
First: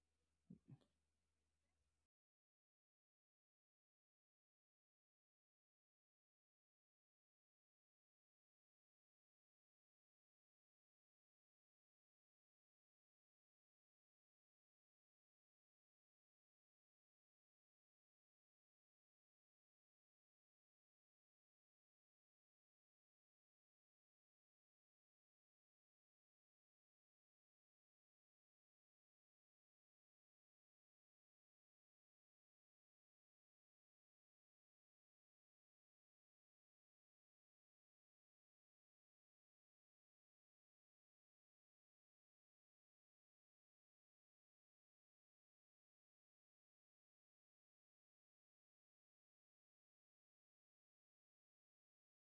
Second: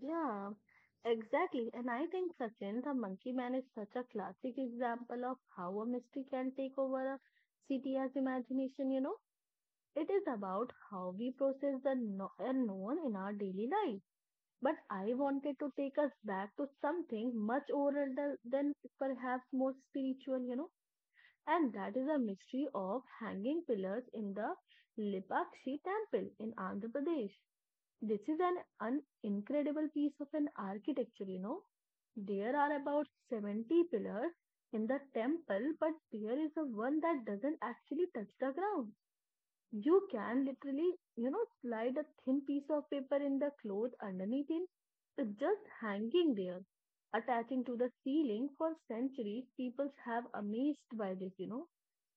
B: Yeah, exactly. And I think Sachin, the monkey man, is such a classic example of how a mystery can take over a city as imagination, you know. It is about how we process the kno- unknown in our daily life. But I wanted to take us back to something much older than, than perhaps more spiritual, you know, and that is a mystery of hanging pillars in the Lipakshi temple in Andhra Pradesh. This is an, an incredible piece of an architecture, you know. There are about seventy pillars in the temple, but there is a one that doesn't actually touch the ground. You can literally, you know, slide a thin piece of paper in the cloth underneath it. It's just hanging there, attaching to the ceiling. For centuries, peoples have amazed by this, you know.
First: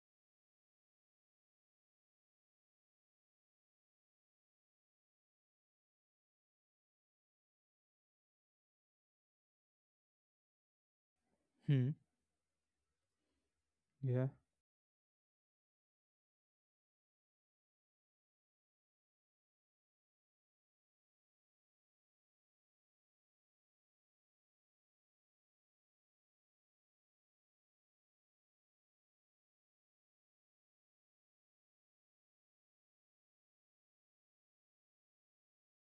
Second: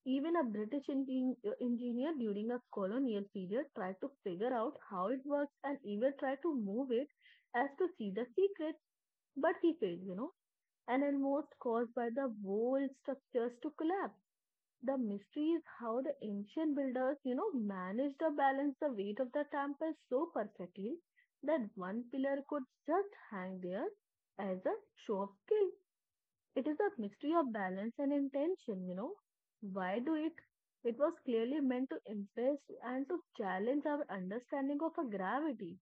B: Even a British engin- engineer during a colonial period tried to figure out how it works and even tried to move it as to see the secret, but he failed, you know, and almost
A: Hmm.
B: caused by the whole structures to collapse.
A: Yeah.
B: The mystery is how the ancient builders, you know, managed to balance the weight of the temple so perfectly that one pillar could just hang there as a show of skill. It is a mystery of balance and intention, you know. Why do it? It was clearly meant to impress and to challenge our understanding of a gravity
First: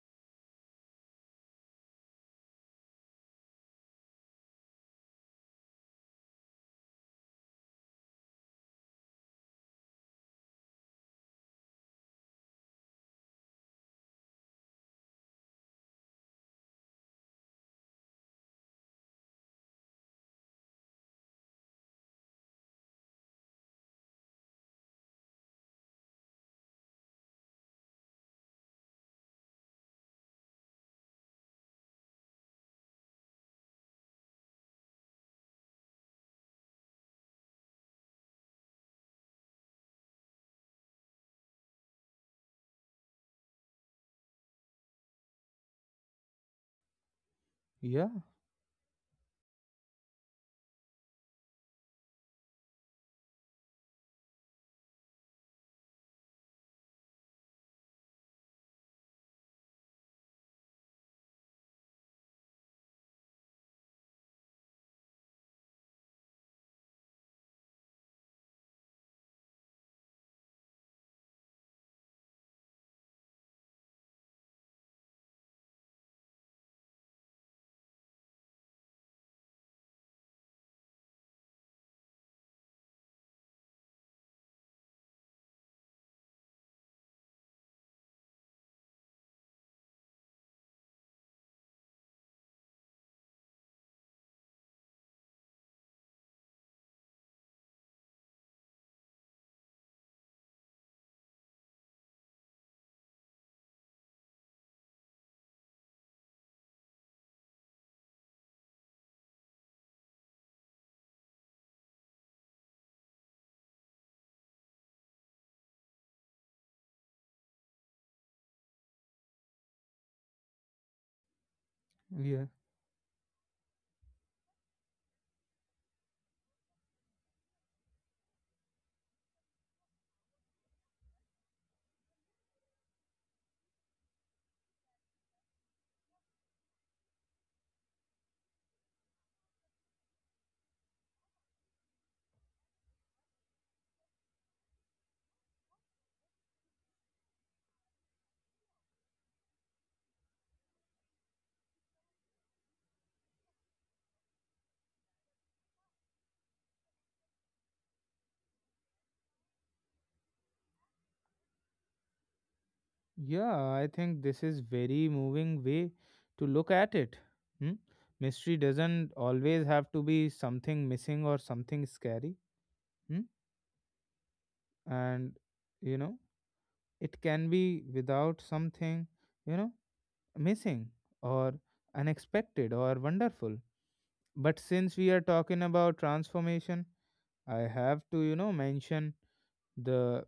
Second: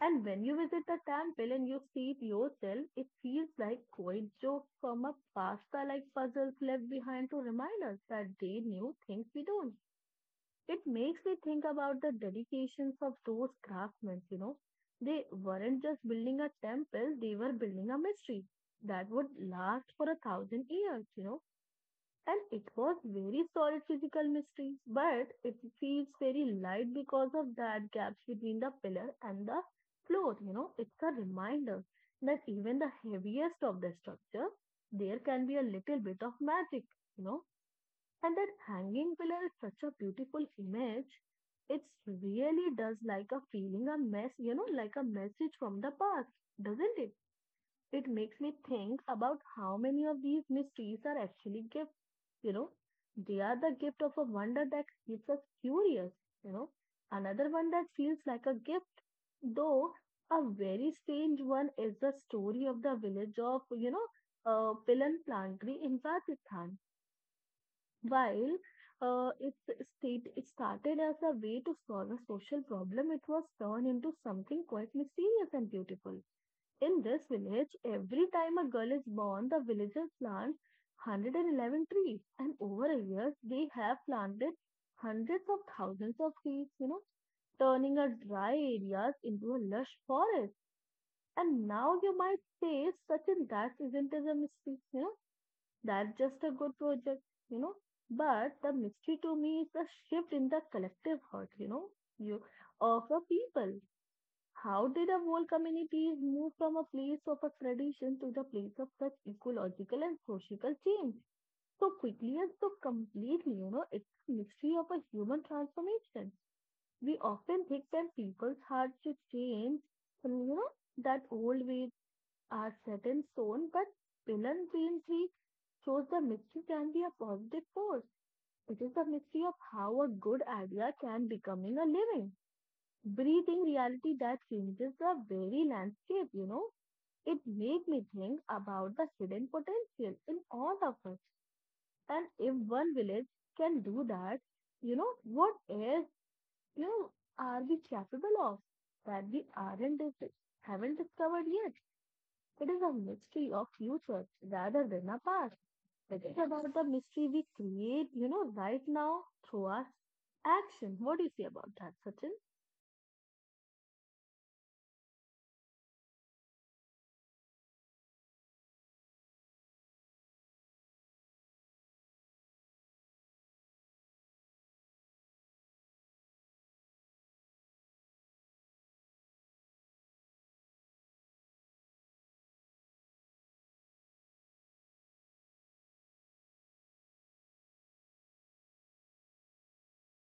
B: and when you visit the temple and you see it yourself, it feels like quite jokes from a pasta like puzzles left behind to remind us that they knew things we don't. It makes me think about the dedications of those craftsmen, you know. They weren't just building a temple, they were building a mystery that would last for a thousand years, you know. And it was very solid physical mystery, but it feels very light because of that gaps between the pillar and the floor. You know, it's a reminder that even the heaviest of the structure, there can be a little bit of magic, you know, and that hanging pillar is such a beautiful image. It's really does like a feeling a mess, you know, like a message from the past, doesn't it? It
A: Yeah.
B: makes me think about how many of these mysteries are actually gifts, you know. They are the gift of a wonder that keeps us curious, you know. Another one that feels like a gift, though a very strange one, is the story of the village of, you know, uh, Pilan Plantry in Rajasthan. While uh, it, state, it started as a way to solve a social problem, it was turned into something quite mysterious and beautiful. In this village, every time a girl is born, the villagers plant one hundred eleven trees, and over a year, they have planted hundreds of thousands of trees, you know, turning a dry areas into a lush forest. And now you might say, Sachin, that isn't as a mystery, you know, that's just a good project, you know. But the mystery to me is the shift in the collective heart, you know, you of a people. How did a whole communities move from a place of a tradition to the place of such ecological and social change so quickly and so completely? You know, it's a mystery of a human transformation. We often think that people's hearts should change, and you know, that old ways
A: Yeah.
B: are set in stone, but Pilan Green Tree shows the mystery can be a positive force. It is the mystery of how a good idea can becoming a living breathing reality that changes the very landscape, you know. It made me think about the hidden potential in all of us. And if one village can do that, you know, what else, you know, are we capable of that we aren't dis- haven't discovered yet? It is a mystery of future rather than a past. It is about the mystery we create, you know, right now through our action. What do you say about that, Sachin?
A: Yeah, I think this is very moving way to look at it. Hmm? Mystery doesn't always have to be something missing or something scary. Hmm? And you know, it can be without something, you know, missing or unexpected or wonderful. But since we are talking about transformation, I have to, you know, mention the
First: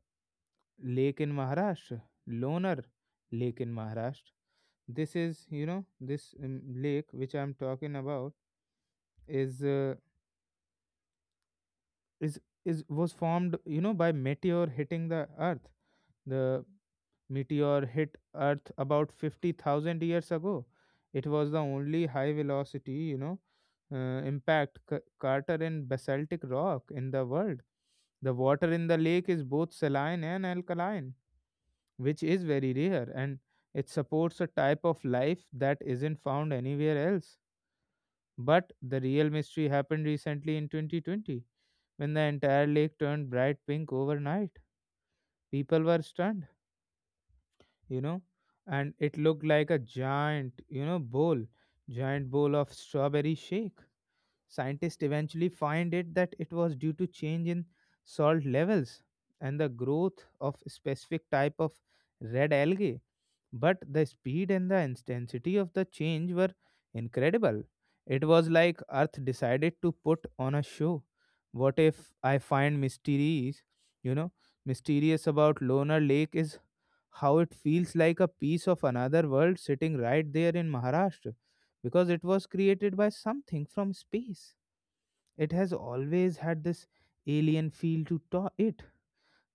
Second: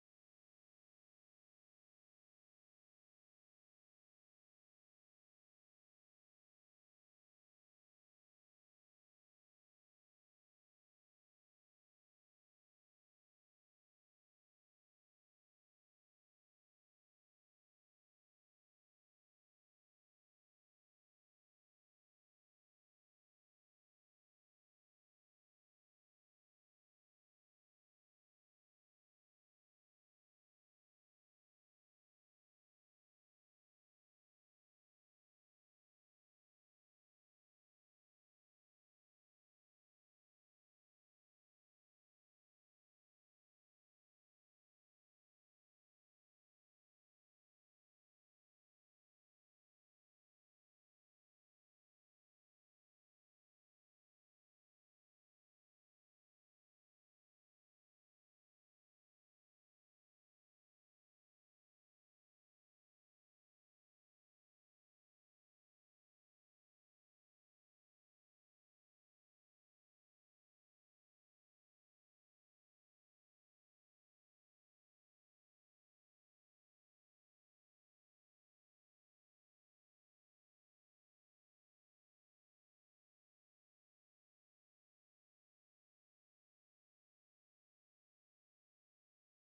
A: lake in Maharashtra, Loner Lake in Maharashtra. This is you know this um, lake which I'm talking about is uh, is is was formed you know by meteor hitting the earth. The meteor hit earth about fifty thousand years ago. It was the only high velocity, you know uh, impact c- crater in basaltic rock in the world. The water in the lake is both saline and alkaline, which is very rare, and it supports a type of life that isn't found anywhere else. But the real mystery happened recently in twenty twenty when the entire lake turned bright pink overnight. People were stunned, you know, and it looked like a giant, you know, bowl, giant bowl of strawberry shake. Scientists eventually find it that it was due to change in salt levels and the growth of specific type of red algae. But the speed and the intensity of the change were incredible. It was like Earth decided to put on a show. What if I find mysterious, you know, mysterious about Lonar Lake is how it feels like a piece of another world sitting right there in Maharashtra because it was created by something from space. It has always had this alien feel to ta- it.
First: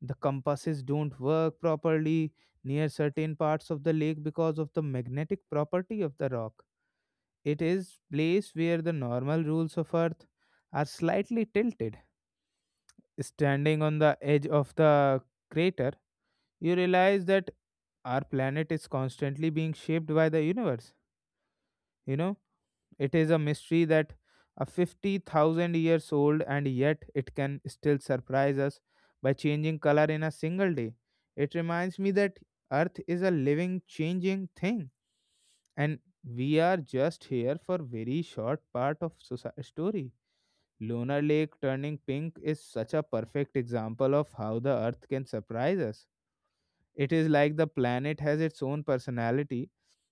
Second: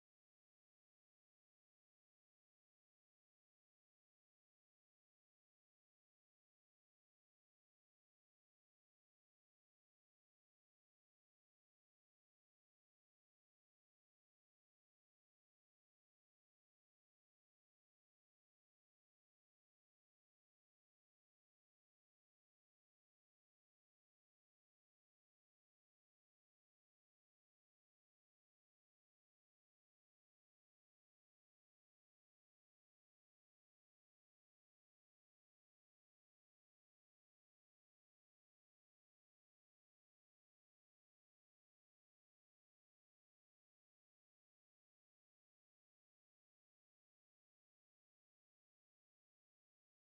A: The compasses don't work properly near certain parts of the lake because of the magnetic property of the rock. It is place where the normal rules of earth are slightly tilted. Standing on the edge of the crater, you realize that our planet is constantly being shaped by the universe. you know It is a mystery that a fifty thousand years old and yet it can still surprise us by changing color in a single day. It reminds me that earth is a living changing thing, and we are just here for very short part of soci- story. Lunar lake turning pink is such a perfect example of how the earth can surprise us. It is like the planet has its own personality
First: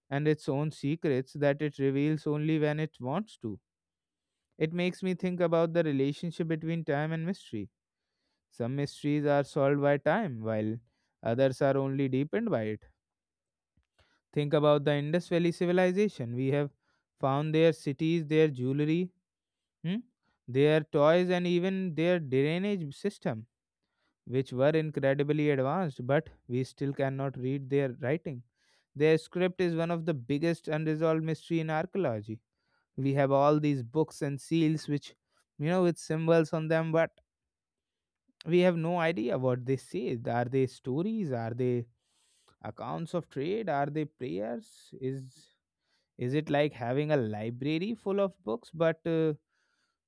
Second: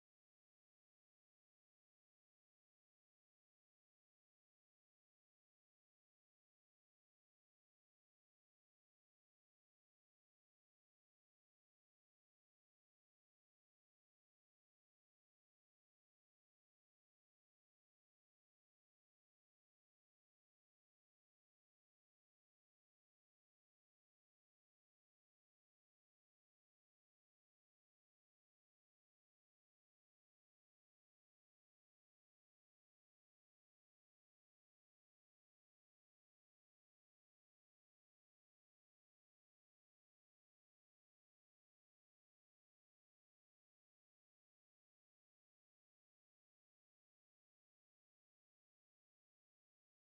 A: and its own secrets that it reveals only when it wants to. It makes me think about the relationship between time and mystery. Some mysteries are solved by time, while others are only deepened by it. Think about the Indus Valley civilization. We have found their cities, their jewelry, hmm, their toys, and even their drainage system, which were incredibly advanced, but we still cannot read their writing. Their script is one of the biggest unresolved mystery in archaeology. We have all these books and seals which, you know, with symbols on them, but we have no idea what they say. Are they stories? Are they accounts of trade? Are they prayers? Is is it like having a library full of books, but uh,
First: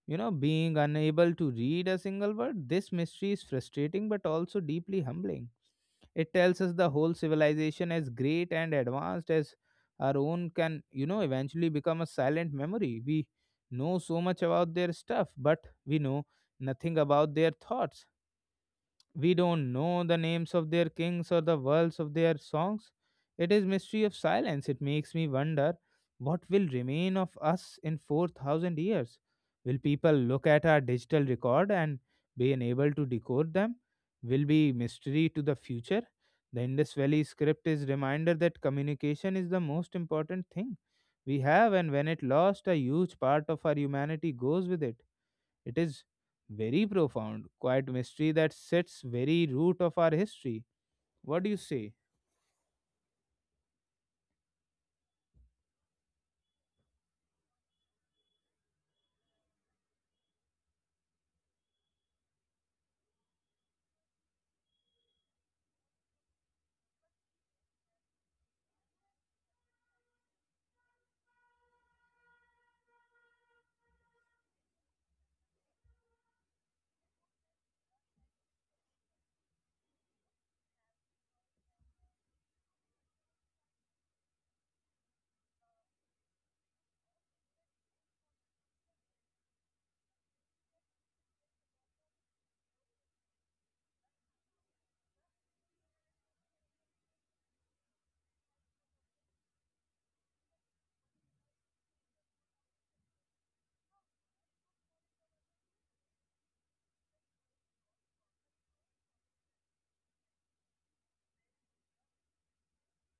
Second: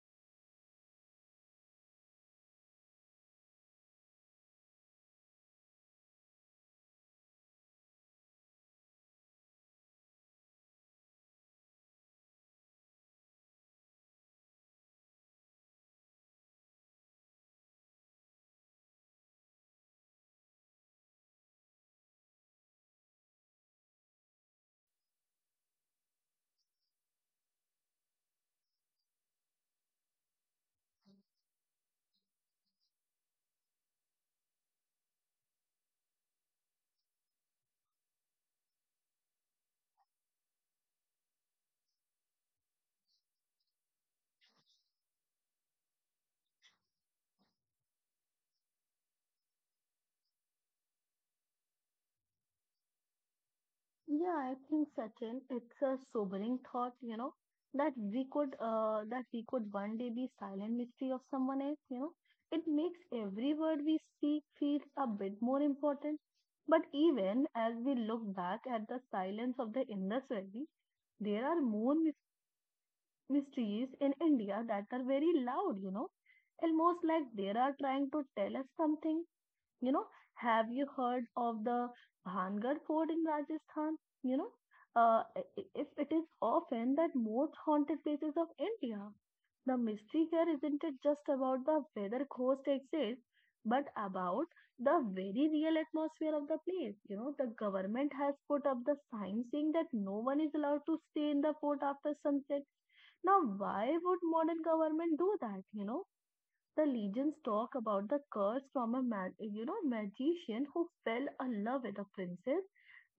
A: you know, being unable to read a single word? This mystery is frustrating, but also deeply humbling. It tells us the whole civilization, as great and advanced as our own, can, you know, eventually become a silent memory. We know so much about their stuff, but we know nothing about their thoughts. We don't know the names of their kings or the words of their songs. It is mystery of silence. It makes me wonder what will remain of us in four thousand years. Will people look at our digital record and be unable to decode them? Will be mystery to the future. The Indus Valley script is reminder that communication is the most important thing we have, and when it lost a huge part of our humanity goes with it. It is very profound, quiet mystery that sits very root of our history. What do you say?
B: Yeah, I think, Sachin, it's a sobering thought, you know, that we could uh, that we could one day be silent mystery of someone else, you know. It makes every word we speak feels a bit more important. But even as we look back at the silence of the Indus Valley, there are more mys- mysteries in India that are very loud, you know, almost like they are trying to tell us something, you know, have you heard of the Bhangar Fort in Rajasthan? You know, uh, if it is often that most haunted places of India, the mystery here isn't it just about the whether ghosts exist, but about the very real atmosphere of the place. You know, the government has put up the sign saying that no one is allowed to stay in the fort after sunset. Now, why would modern government do that? You know, the legends talk about the curse from a ma- you know magician who fell in love with a princess,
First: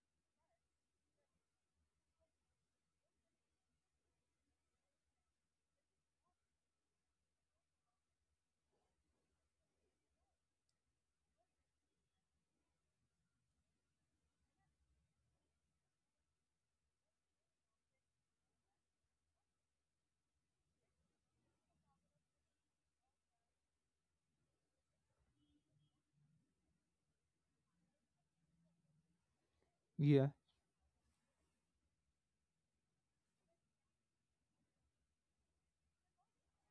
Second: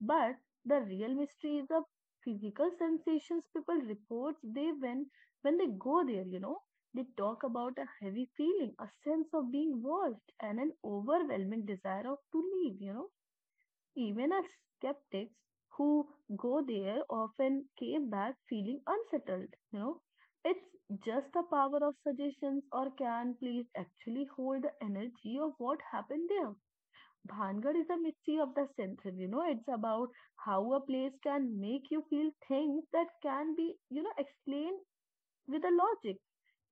B: but the real mystery is the physical sensations people report they when when they go there. You know, they talk about a heavy feeling, a sense of being watched, and an overwhelming desire of to leave. You know, even as skeptics who go there often came back feeling unsettled. You know, it's just the power of suggestions or can please actually hold the energy of what happened there. Bhangar is a mystery of the century. You know, it's about
A: Yeah.
B: how a place can make you feel things that can be, you know, explained with a logic.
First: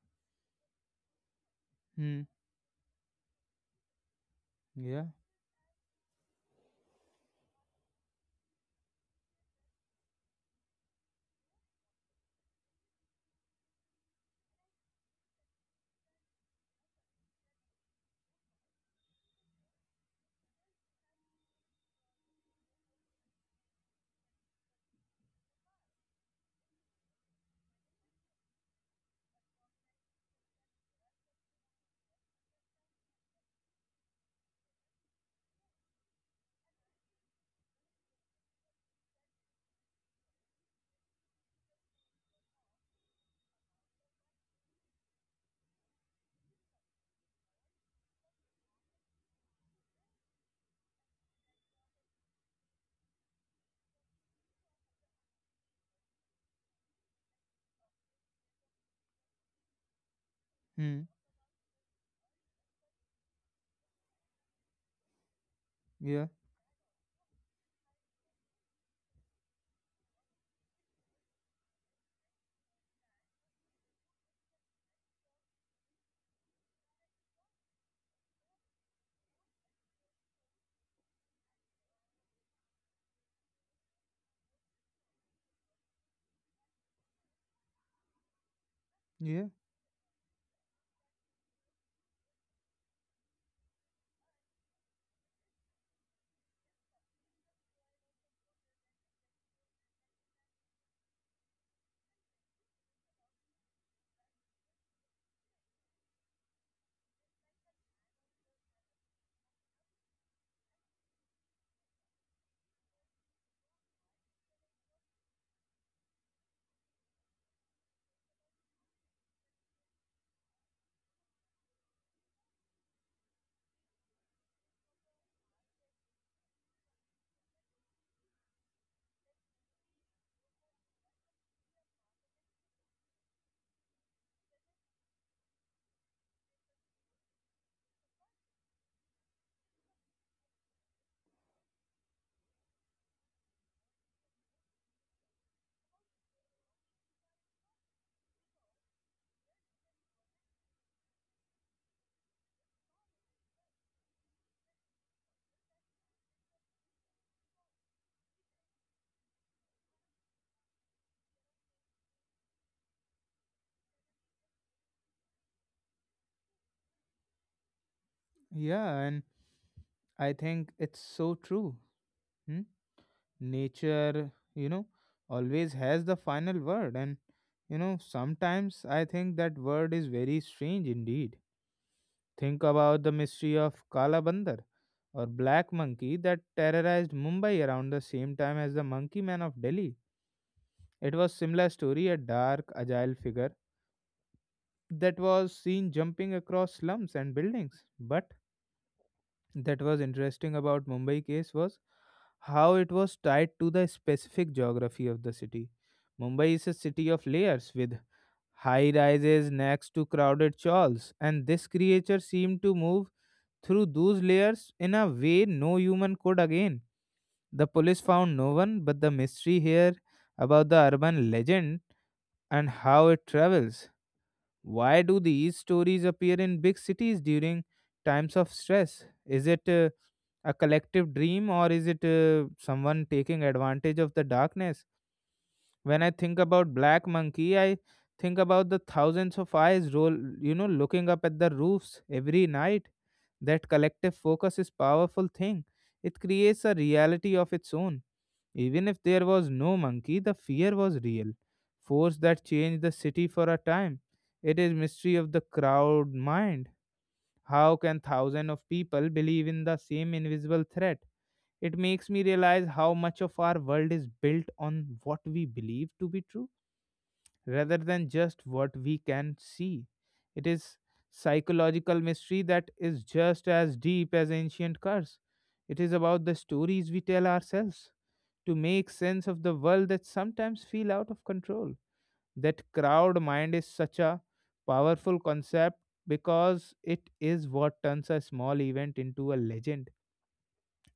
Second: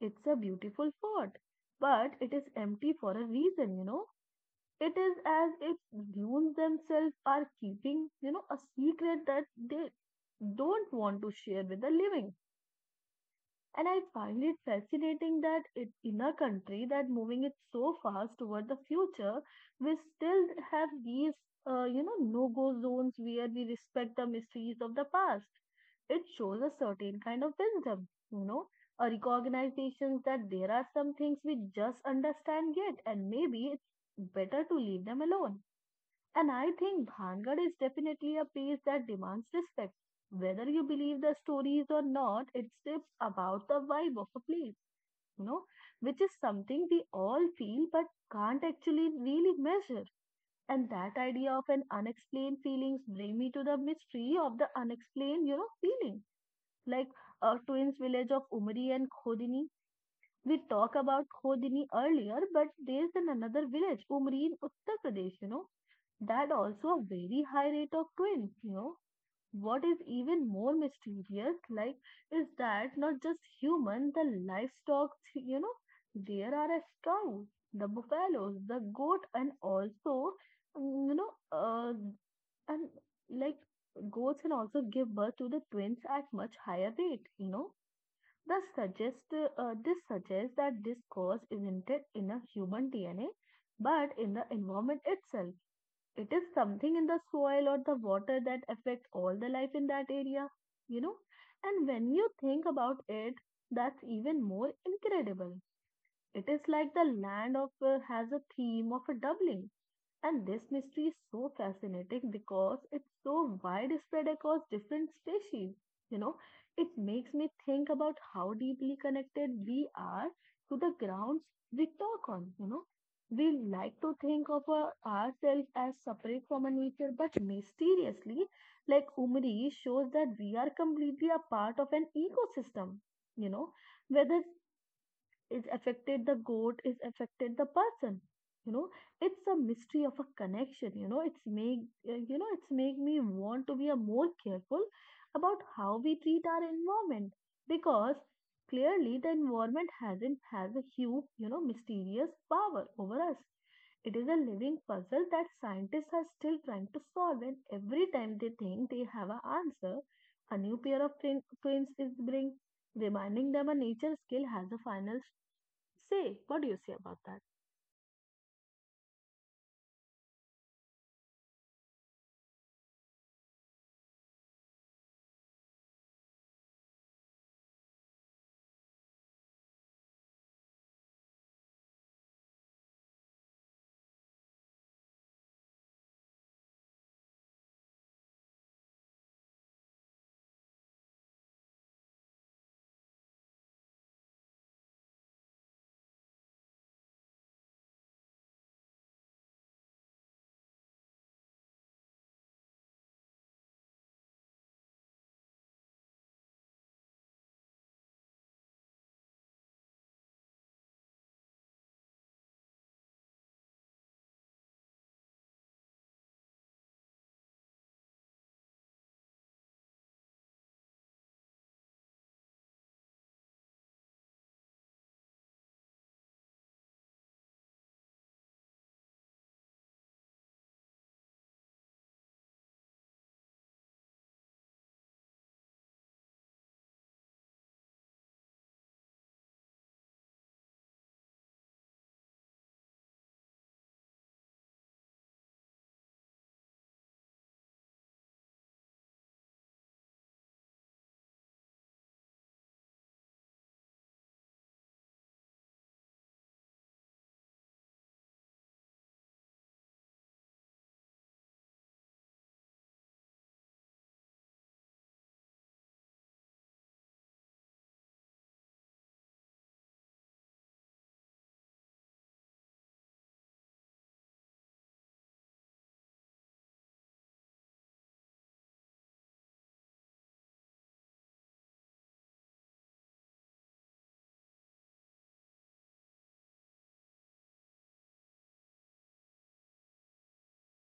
B: It's a beautiful fort, but
A: Hmm.
B: it is empty for a reason. You know, it
A: Yeah.
B: is as if dunes themselves are keeping, you know, a secret that they don't want to share with the living. And I find it fascinating that it, in a country that moving it so fast toward the future, we still have these, uh, you know, no-go zones where we respect the mysteries of the past. It shows a certain kind of wisdom, you know, a recognition that there are some things we just understand yet, and maybe it's better to leave them alone. And I think Bhangar is definitely a piece that demands respect. Whether you believe the stories or not, it's just about the vibe of a place, you know, which is something we all feel but can't actually really measure. And that idea of an unexplained feelings bring me to the mystery of the unexplained, you know, feeling. Like a twins village of Umri and Khodini. We talk
A: Hmm.
B: about Khodini earlier, but there's an another village, Umri in Uttar Pradesh, you know,
A: Yeah.
B: that also a very high rate of twins, you know, what is even more mysterious like is that not just human the livestock, you know, there are as cows the buffaloes the goat and also mm, you know uh, and like goats can also give birth to the twins at much higher rate, you know, thus suggest
A: Yeah.
B: uh, this suggests that this cause isn't it in a human dna but in the environment itself. It is something in the soil or the water that affect all the life in that area, you know, and when you think about it, that's even more incredible. It is like the land of uh, has a theme of a doubling and this mystery is so fascinating because it's so widespread across different species. You know, it makes me think about how deeply connected we are to the grounds we talk on. You know, we like to think of our, ourselves as separate from our nature, but mysteriously, like Umri shows that we are completely a part of an ecosystem. You know, whether is affected the goat is affected the person, you know it's a mystery of a connection you know, it's make uh, you know it's make me want to be a more careful about how we treat our environment, because clearly the environment hasn't has a huge, you know, mysterious power over us. It is a living puzzle that scientists are still trying to solve and every time they think they have an answer a new pair of prin- prints is bring reminding them a nature skill has a final. Say, what do you say about that?
A: Yeah. And I think it's so true. Hmm? Nature, you know, always has the final word. And, you know, sometimes I think that word is very strange indeed. Think about the mystery of Kala Bandar or black monkey that terrorized Mumbai around the same time as the monkey man of Delhi. It was Simla's story, a dark, agile figure that was seen jumping across slums and buildings. But that was interesting about Mumbai case was how it was tied to the specific geography of the city. Mumbai is a city of layers with high rises next to crowded chawls, and this creature seemed to move through those layers in a way no human could again. The police found no one, but the mystery here about the urban legend and how it travels. Why do these stories appear in big cities during times of stress? Is it uh, a collective dream, or is it uh, someone taking advantage of the darkness? When I think about Black Monkey, I think about the thousands of eyes roll, you know, looking up at the roofs every night. That collective focus is powerful thing. It creates a reality of its own. Even if there was no monkey, the fear was real, force that changed the city for a time. It is mystery of the crowd mind. How can thousands of people believe in the same invisible threat? It makes me realize how much of our world is built on what we believe to be true rather than just what we can see. It is psychological mystery that is just as deep as ancient curse. It is about the stories we tell ourselves to make sense of the world that sometimes feel out of control. That crowd mind is such a powerful concept because it is what turns a small event into a legend.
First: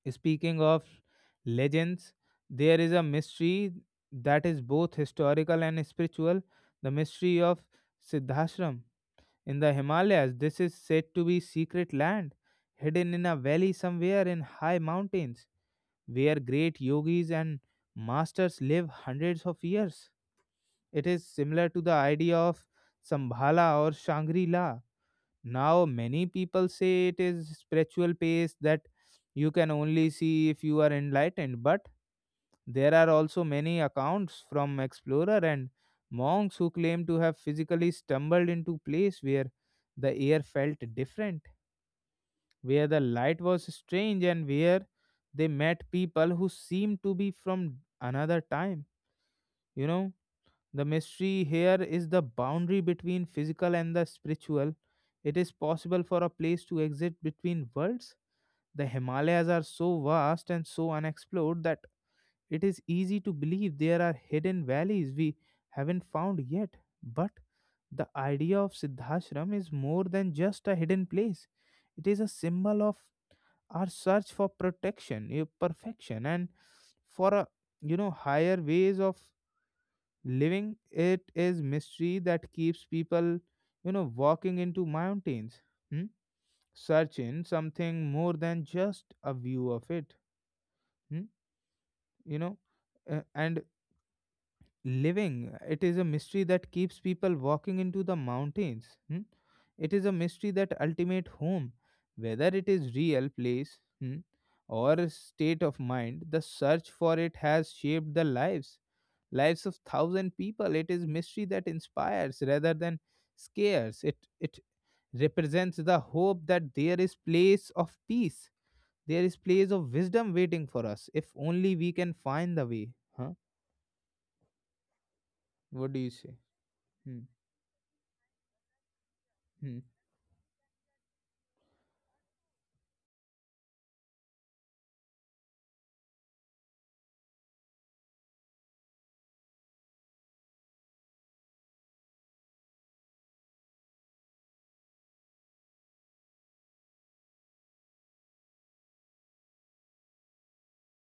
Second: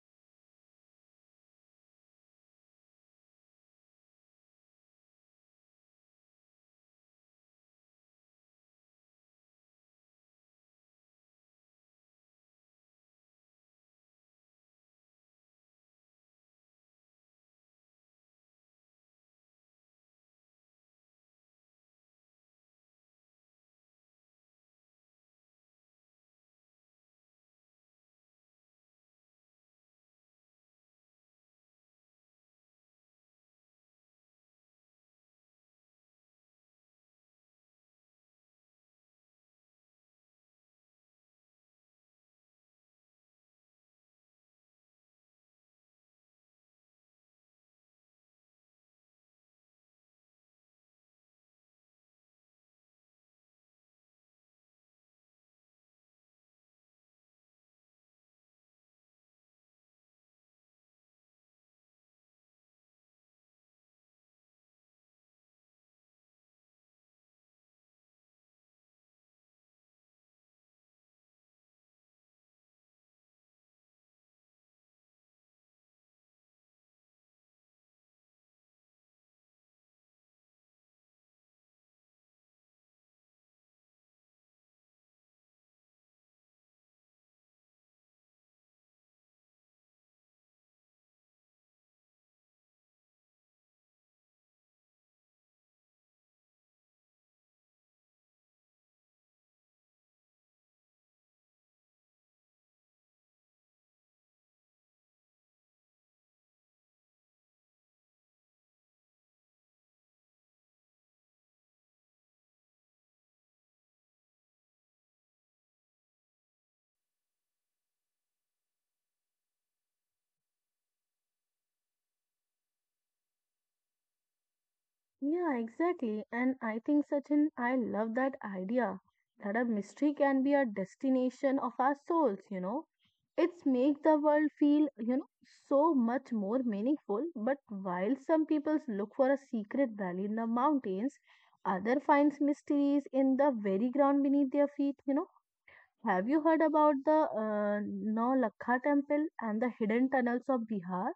A: Speaking of legends, there is a mystery that is both historical and spiritual, the mystery of Siddhashram in the Himalayas. This is said to be secret land hidden in a valley somewhere in high mountains where great yogis and masters live hundreds of years. It is similar to the idea of Sambhala or Shangri La. Now, many people say it is spiritual pace that you can only see if you are enlightened, but there are also many accounts from explorer and monks who claim to have physically stumbled into place where the air felt different, where the light was strange, and where they met people who seemed to be from another time. You know, the mystery here is the boundary between physical and the spiritual. It is possible for a place to exist between worlds. The Himalayas are so vast and so unexplored that it is easy to believe there are hidden valleys we haven't found yet. But the idea of Siddhashram is more than just a hidden place. It is a symbol of our search for protection, eh, perfection, and for a, you know, higher ways of living. It is mystery that keeps people, you know, walking into mountains. Hmm? Searching something more than just a view of it. hmm, You know, Uh, and living. It is a mystery that keeps people walking into the mountains. Hmm? It is a mystery that ultimate home, whether it is real place, hmm, or a state of mind, the search for it has shaped the lives lives of thousand people. It is mystery that inspires rather than scares. It it represents the hope that there is place of peace. There is place of wisdom waiting for us if only we can find the way. Huh?
B: Yeah,
A: What do you
B: exactly.
A: say?
B: And I think,
A: Hmm.
B: Sachin, I love that idea that a
A: Hmm.
B: mystery can be a destination of our souls, you know. It's make the world feel, you know, so much more meaningful. But while some people look for a secret valley in the mountains, other finds mysteries in the very ground beneath their feet, you know. Have you heard about the uh, Nau Lakha temple and the hidden tunnels of Bihar?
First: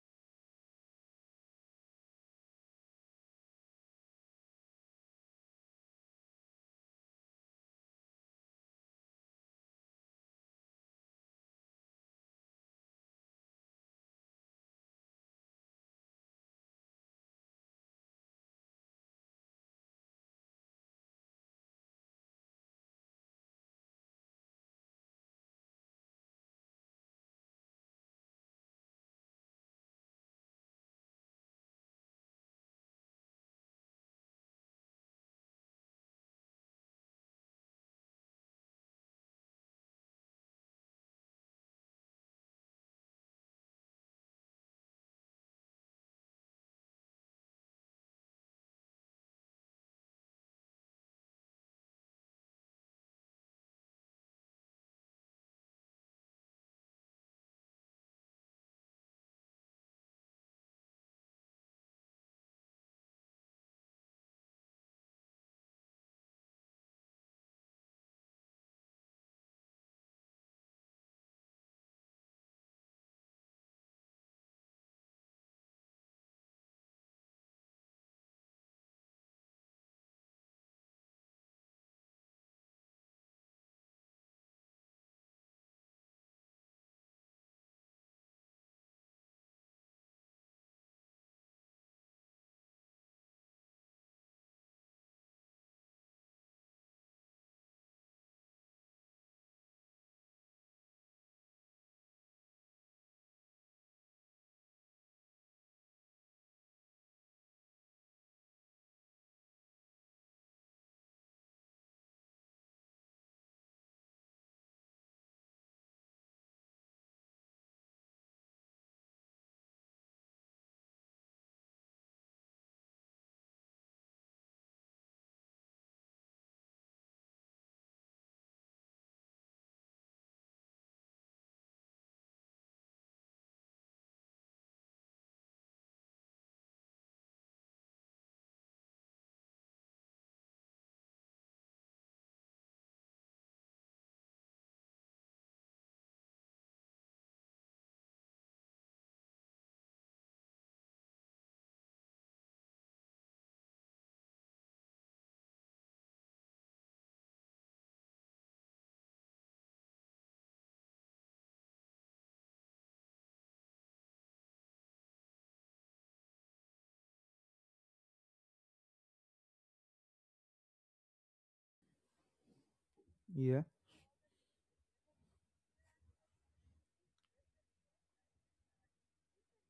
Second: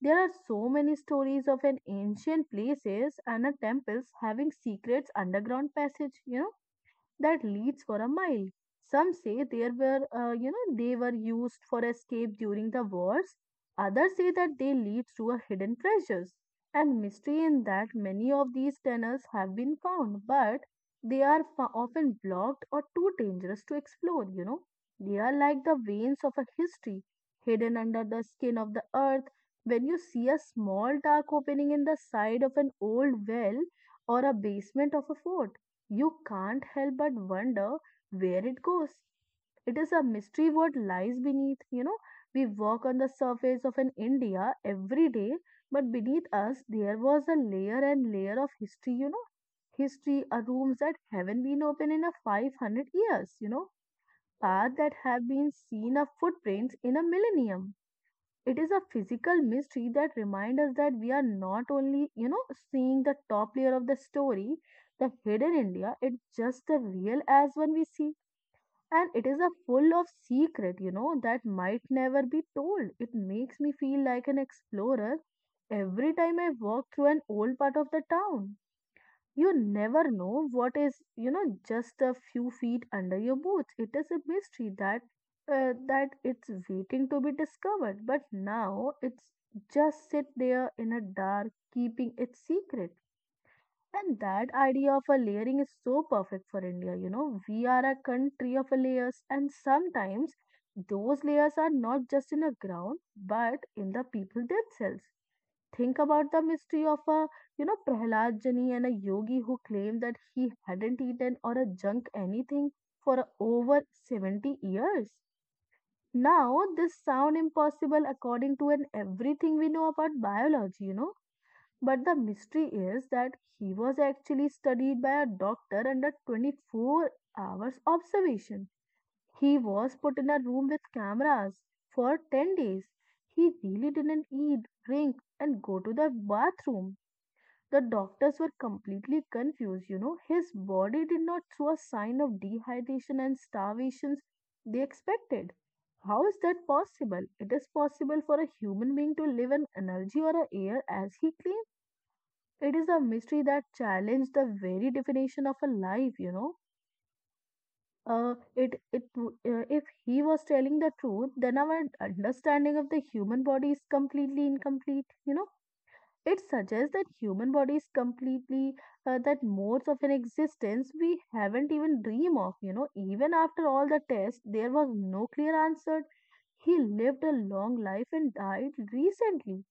B: There are so many stories of an ancient places and a temples having secrets underground passage, you know, that leads for a mile. Some say there were, uh, you know, they were used for escape during the wars. Others say that they lead to a hidden treasures and mystery in that many of these tunnels have been found, but they are fo- often blocked or too dangerous to explore. You know, they are like the veins of a history hidden under the skin of the earth. When you see a small dark opening in the side of an old well or a basement of a fort, you can't help but wonder where it goes. It is a mystery what lies beneath. You know, we walk on the surface of an India every day, but beneath us there was a layer and layer of history, you know. History are rooms that haven't been open in a five hundred years, you know, paths that have been seen of footprints in a millennium. It is a physical mystery that reminds us that we are not only, you know, seeing the top layer of the story. The hidden India it's just the real as one we see, and it is a full of secret, you know, that might never be told. It makes me feel like an explorer every time I walk through an old part of the town. You never know what is, you know, just a few feet under your boots. It is a mystery that uh, that it's waiting to be discovered. But now it's just sit there in a dark, keeping its secret. And that idea of a layering is so perfect for India. You know, we are a country of layers, and sometimes those layers are not just in the ground, but in the people themselves. Think about the mystery of a, you know, Prahlad Jani and a yogi who claimed that he hadn't eaten or a junk anything for over seventy years. Now, this sound impossible according to an everything we know about biology, you know. But the mystery is that he was actually studied by a doctor under twenty-four hours observation. He was put in a room with cameras for ten days. He really didn't eat, drink, and go to the bathroom. The doctors were completely confused, you know. His body did not show a sign of dehydration and starvation they expected. How is that possible? It is possible for a human being to live on energy or air as he claimed. It is a mystery that challenged the very definition of a life, you know. Uh, it it w- uh, if he was telling the truth, then our understanding of the human body is completely incomplete, you know, it suggests that human body is completely uh, that modes of an existence we haven't even dream of. You know, even
A: Yeah.
B: after all the tests, there was no clear answer. He lived a long life and died recently,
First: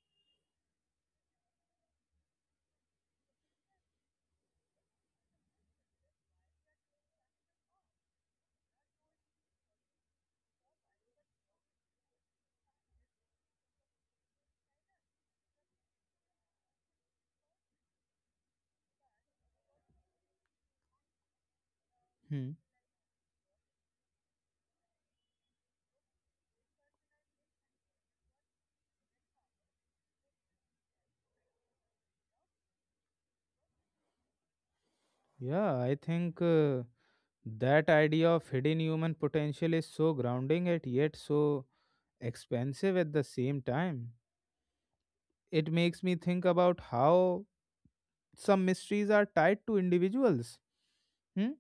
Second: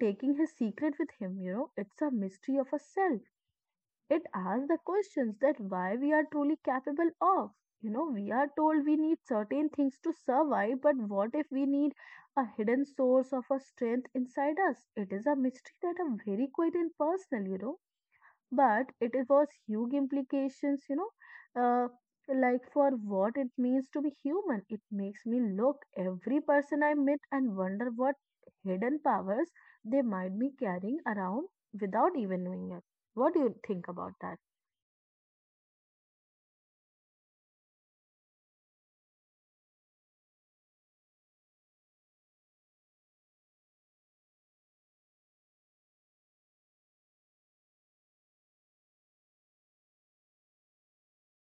B: taking his secret with him. You know, it's a mystery of a self, it asks the questions that why we are truly capable of. You know, we are told we need certain things to survive, but what if we need a hidden source of a strength inside us? It is a mystery that are very quite impersonal, you know, but it is- was huge implications, you know, uh,
A: Hmm.
B: like for what it means to be human. It makes me look every person I meet and wonder what hidden powers they might be carrying around without even knowing it. What do you think about that?
A: Yeah, I think uh, that idea of hidden human potential is so grounding and yet so expensive at the same time. It makes me think about how some mysteries are tied to individuals. Hmm?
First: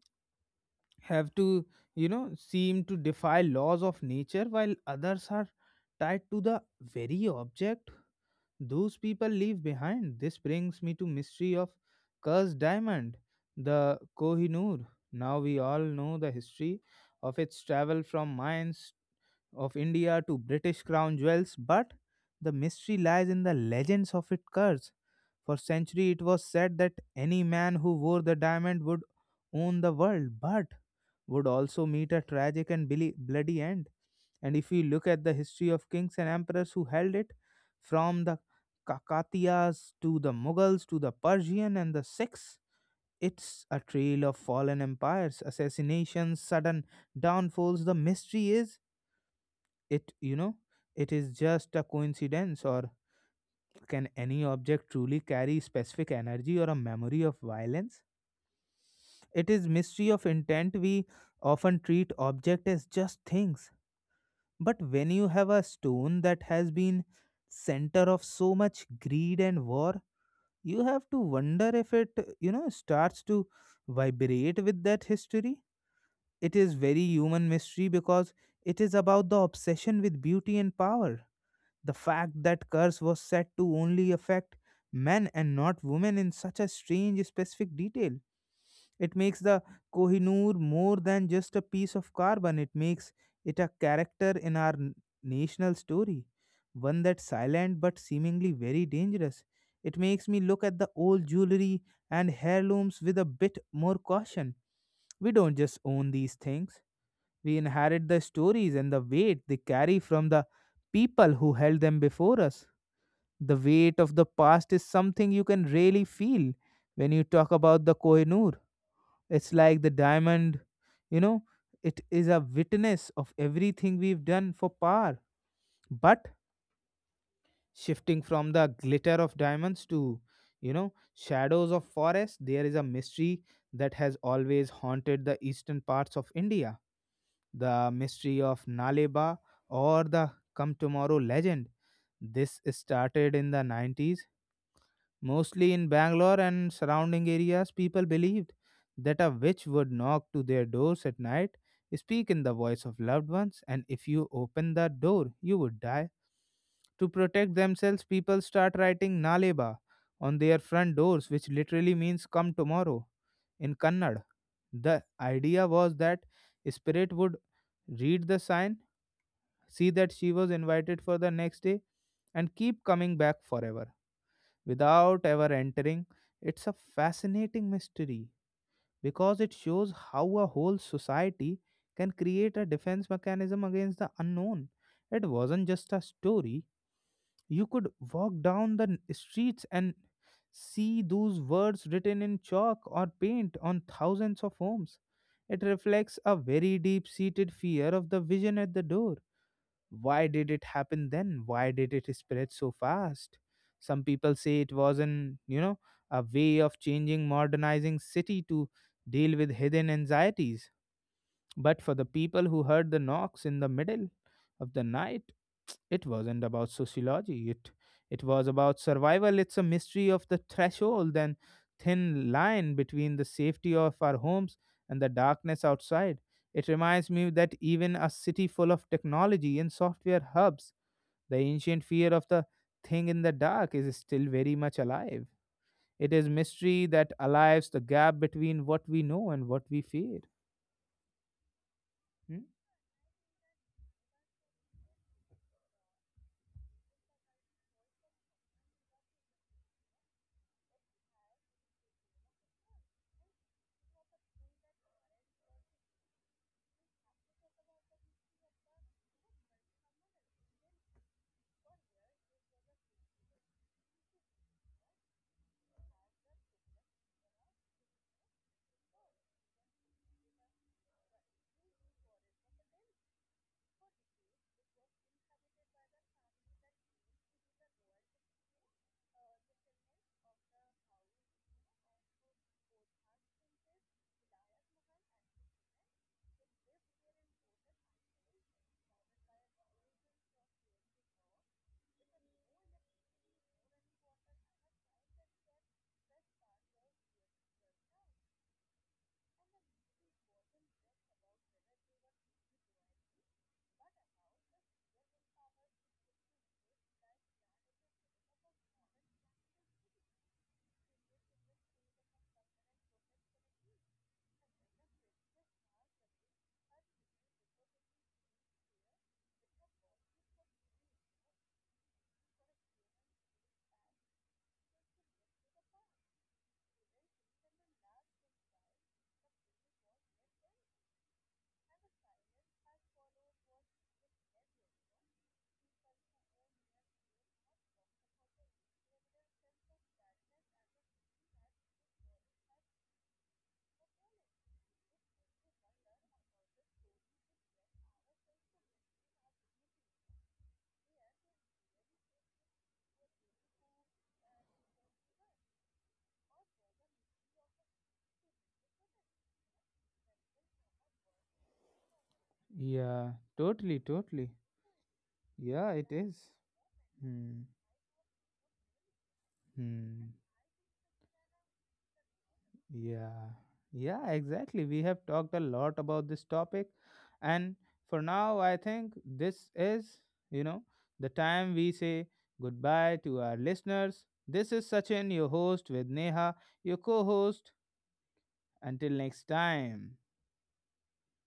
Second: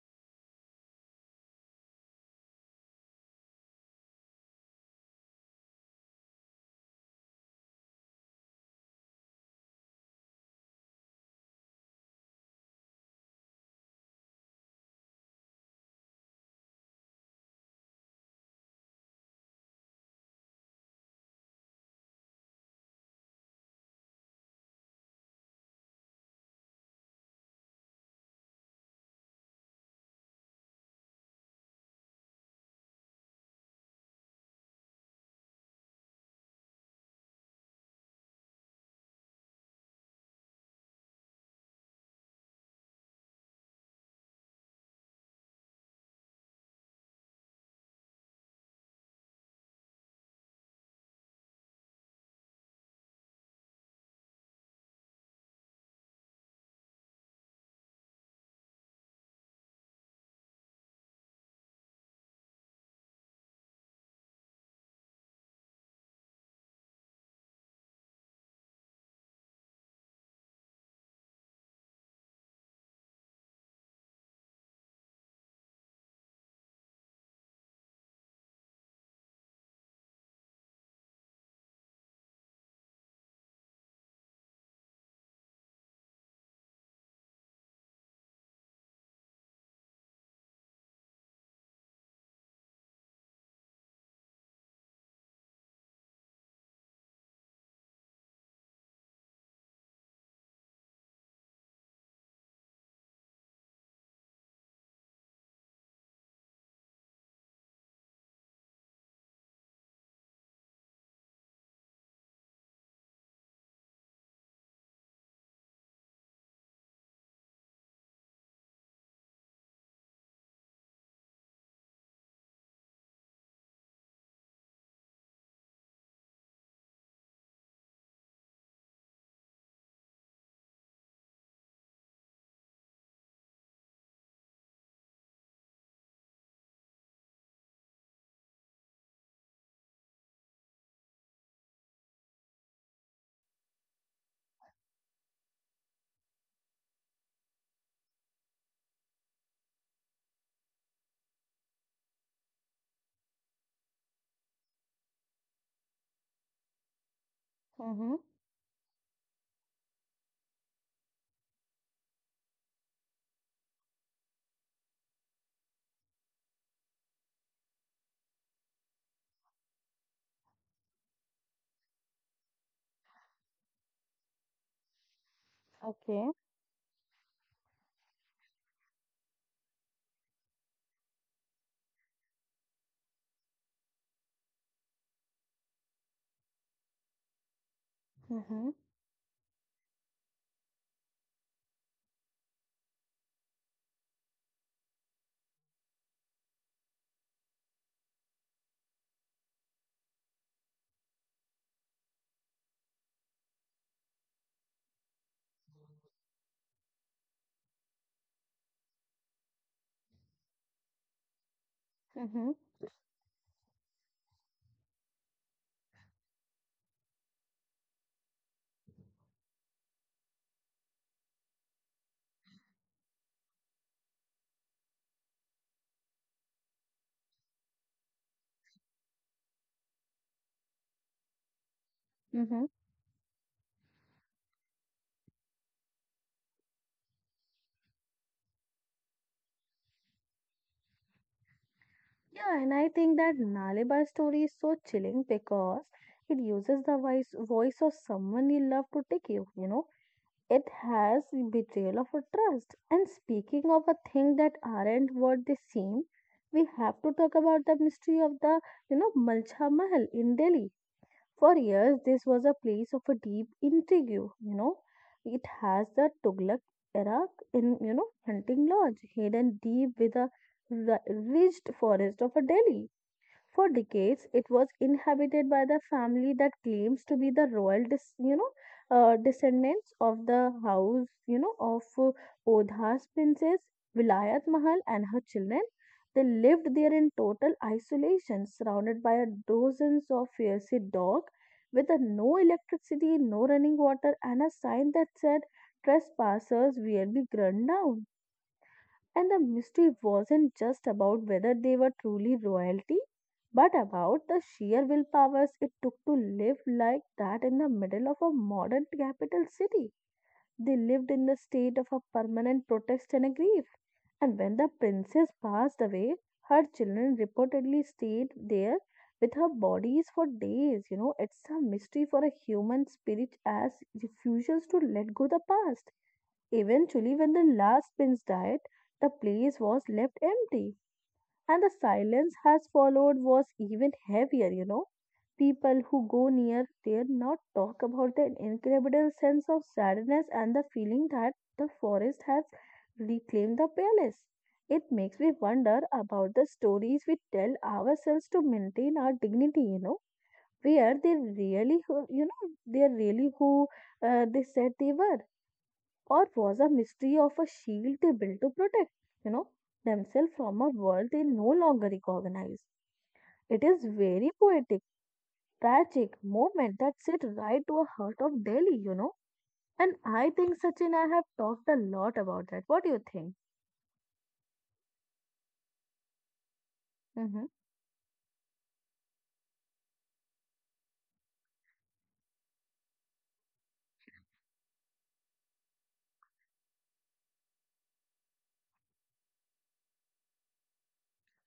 A: Have to, you know, seem to defy laws of nature while others are tied to the very object those people leave behind. This brings me to mystery of cursed diamond, the Kohinoor. Now we all know the history of its travel from mines of India to British crown jewels, but the mystery lies in the legends of its curse. For centuries, it was said that any man who wore the diamond would own the world, but would also meet a tragic and billy- bloody end. And if you look at the history of kings and emperors who held it, from the Kakatiyas to the Mughals to the Persian and the Sikhs, it's a trail of fallen empires, assassinations, sudden downfalls. The mystery is, it, you know, it is just a coincidence, or can any object truly carry specific energy or a memory of violence? It is mystery of intent. We often treat object as just things. But when you have a stone that has been center of so much greed and war, you have to wonder if it, you know, starts to vibrate with that history. It is very human mystery because it is about the obsession with beauty and power. The fact that curse was said to only affect men and not women in such a strange specific detail, it makes the Kohinoor more than just a piece of carbon. It makes it a character in our n- national story, one that's silent but seemingly very dangerous. It makes me look at the old jewelry and heirlooms with a bit more caution. We don't just own these things, we inherit the stories and the weight they carry from the people who held them before us. The weight of the past is something you can really feel when you talk about the Kohinoor. It's like the diamond, you know, it is a witness of everything we've done for power. But shifting from the glitter of diamonds to, you know, shadows of forests, there is a mystery that has always haunted the eastern parts of India. The mystery of Naleba or the Come Tomorrow legend. This started in the nineties, mostly in Bangalore and surrounding areas. People believed that a witch would knock to their doors at night, speak in the voice of loved ones, and if you open that door, you would die. To protect themselves,
B: Mm-hmm.
A: people start writing Naleba on their front doors, which literally means come tomorrow in Kannada. The idea was that spirit would read the sign, see that she was invited for the next day, and keep coming back forever without ever entering.
B: Okay.
A: It's a fascinating mystery because it shows how a whole society can create a defense mechanism against the unknown. It wasn't just a story. You could walk
B: Mm-hmm.
A: down the n- streets and see those words written in chalk or paint on thousands of homes. It reflects a very deep seated fear of the vision at the door. Why did it happen then? Why did it spread so fast? Some people say it was an, you know, a way of changing, modernizing city to deal with hidden anxieties. But for the
B: Mm-hmm.
A: people who heard the knocks in the middle of the night, it wasn't about sociology. It it was about survival. It's a mystery of the threshold and thin line between the safety of our homes and the darkness outside. It reminds me that even a city full of technology and software hubs, the ancient fear of the
B: Mm-hmm.
A: thing in the dark is still very much alive. It is mystery that alives the gap between what we know and what we fear. Hmm?
B: Yeah, and I think that Nalibai story is so chilling because it uses the voice voice of someone you love to take you. You know, it has betrayal of a trust. And speaking of a thing that aren't what they seem, we have to talk about the mystery of the, you know, Malcha Mahal in Delhi. For years, this was a place of a deep intrigue, you know. It has the Tugluk era in, you know, hunting lodge, hidden deep with a ri- ridged forest of a Delhi. For decades, it was inhabited by the family that claims to be the royal, dis- you know, uh, descendants of the house, you know, of uh, Odha's princess Vilayat Mahal and her children. They lived there in total isolation, surrounded by dozens of fierce dogs, with a no electricity, no running water, and a sign that said, "Trespassers will be ground down." And the mystery wasn't just about whether they were truly royalty, but about the sheer willpowers it took to live like that in the middle of a modern capital city. They lived in the state of a permanent protest and a grief. And when the princess passed away, her children reportedly stayed there with her bodies for days. You know, it's a mystery for a human spirit as refuses to let go the past. Eventually, when the last prince died, the place was left empty, and the silence has followed was even heavier, you know. People who go near dare not talk about the incredible sense of sadness and the feeling that the forest has reclaimed the palace. It makes me wonder about the stories we tell ourselves to maintain our dignity, you know, where they really, who- you know, they are really who uh, they said they were or was a mystery of a shield they built to protect, you know, themselves from a world they no longer recognize.
A: Yeah,
B: It is
A: totally,
B: very
A: totally.
B: poetic,
A: Yeah, it
B: tragic
A: is.
B: moment that sit
A: Hmm.
B: right to a heart of Delhi, you know. And
A: Hmm.
B: I think, Sachin, I have talked a lot about that. What do you think?
A: Yeah. Yeah, exactly. We have talked a lot about this topic.
B: Hmm.
A: And for now, I think this is, you know, the time we say goodbye to our listeners. This is Sachin, your host, with Neha, your co host. Until next time.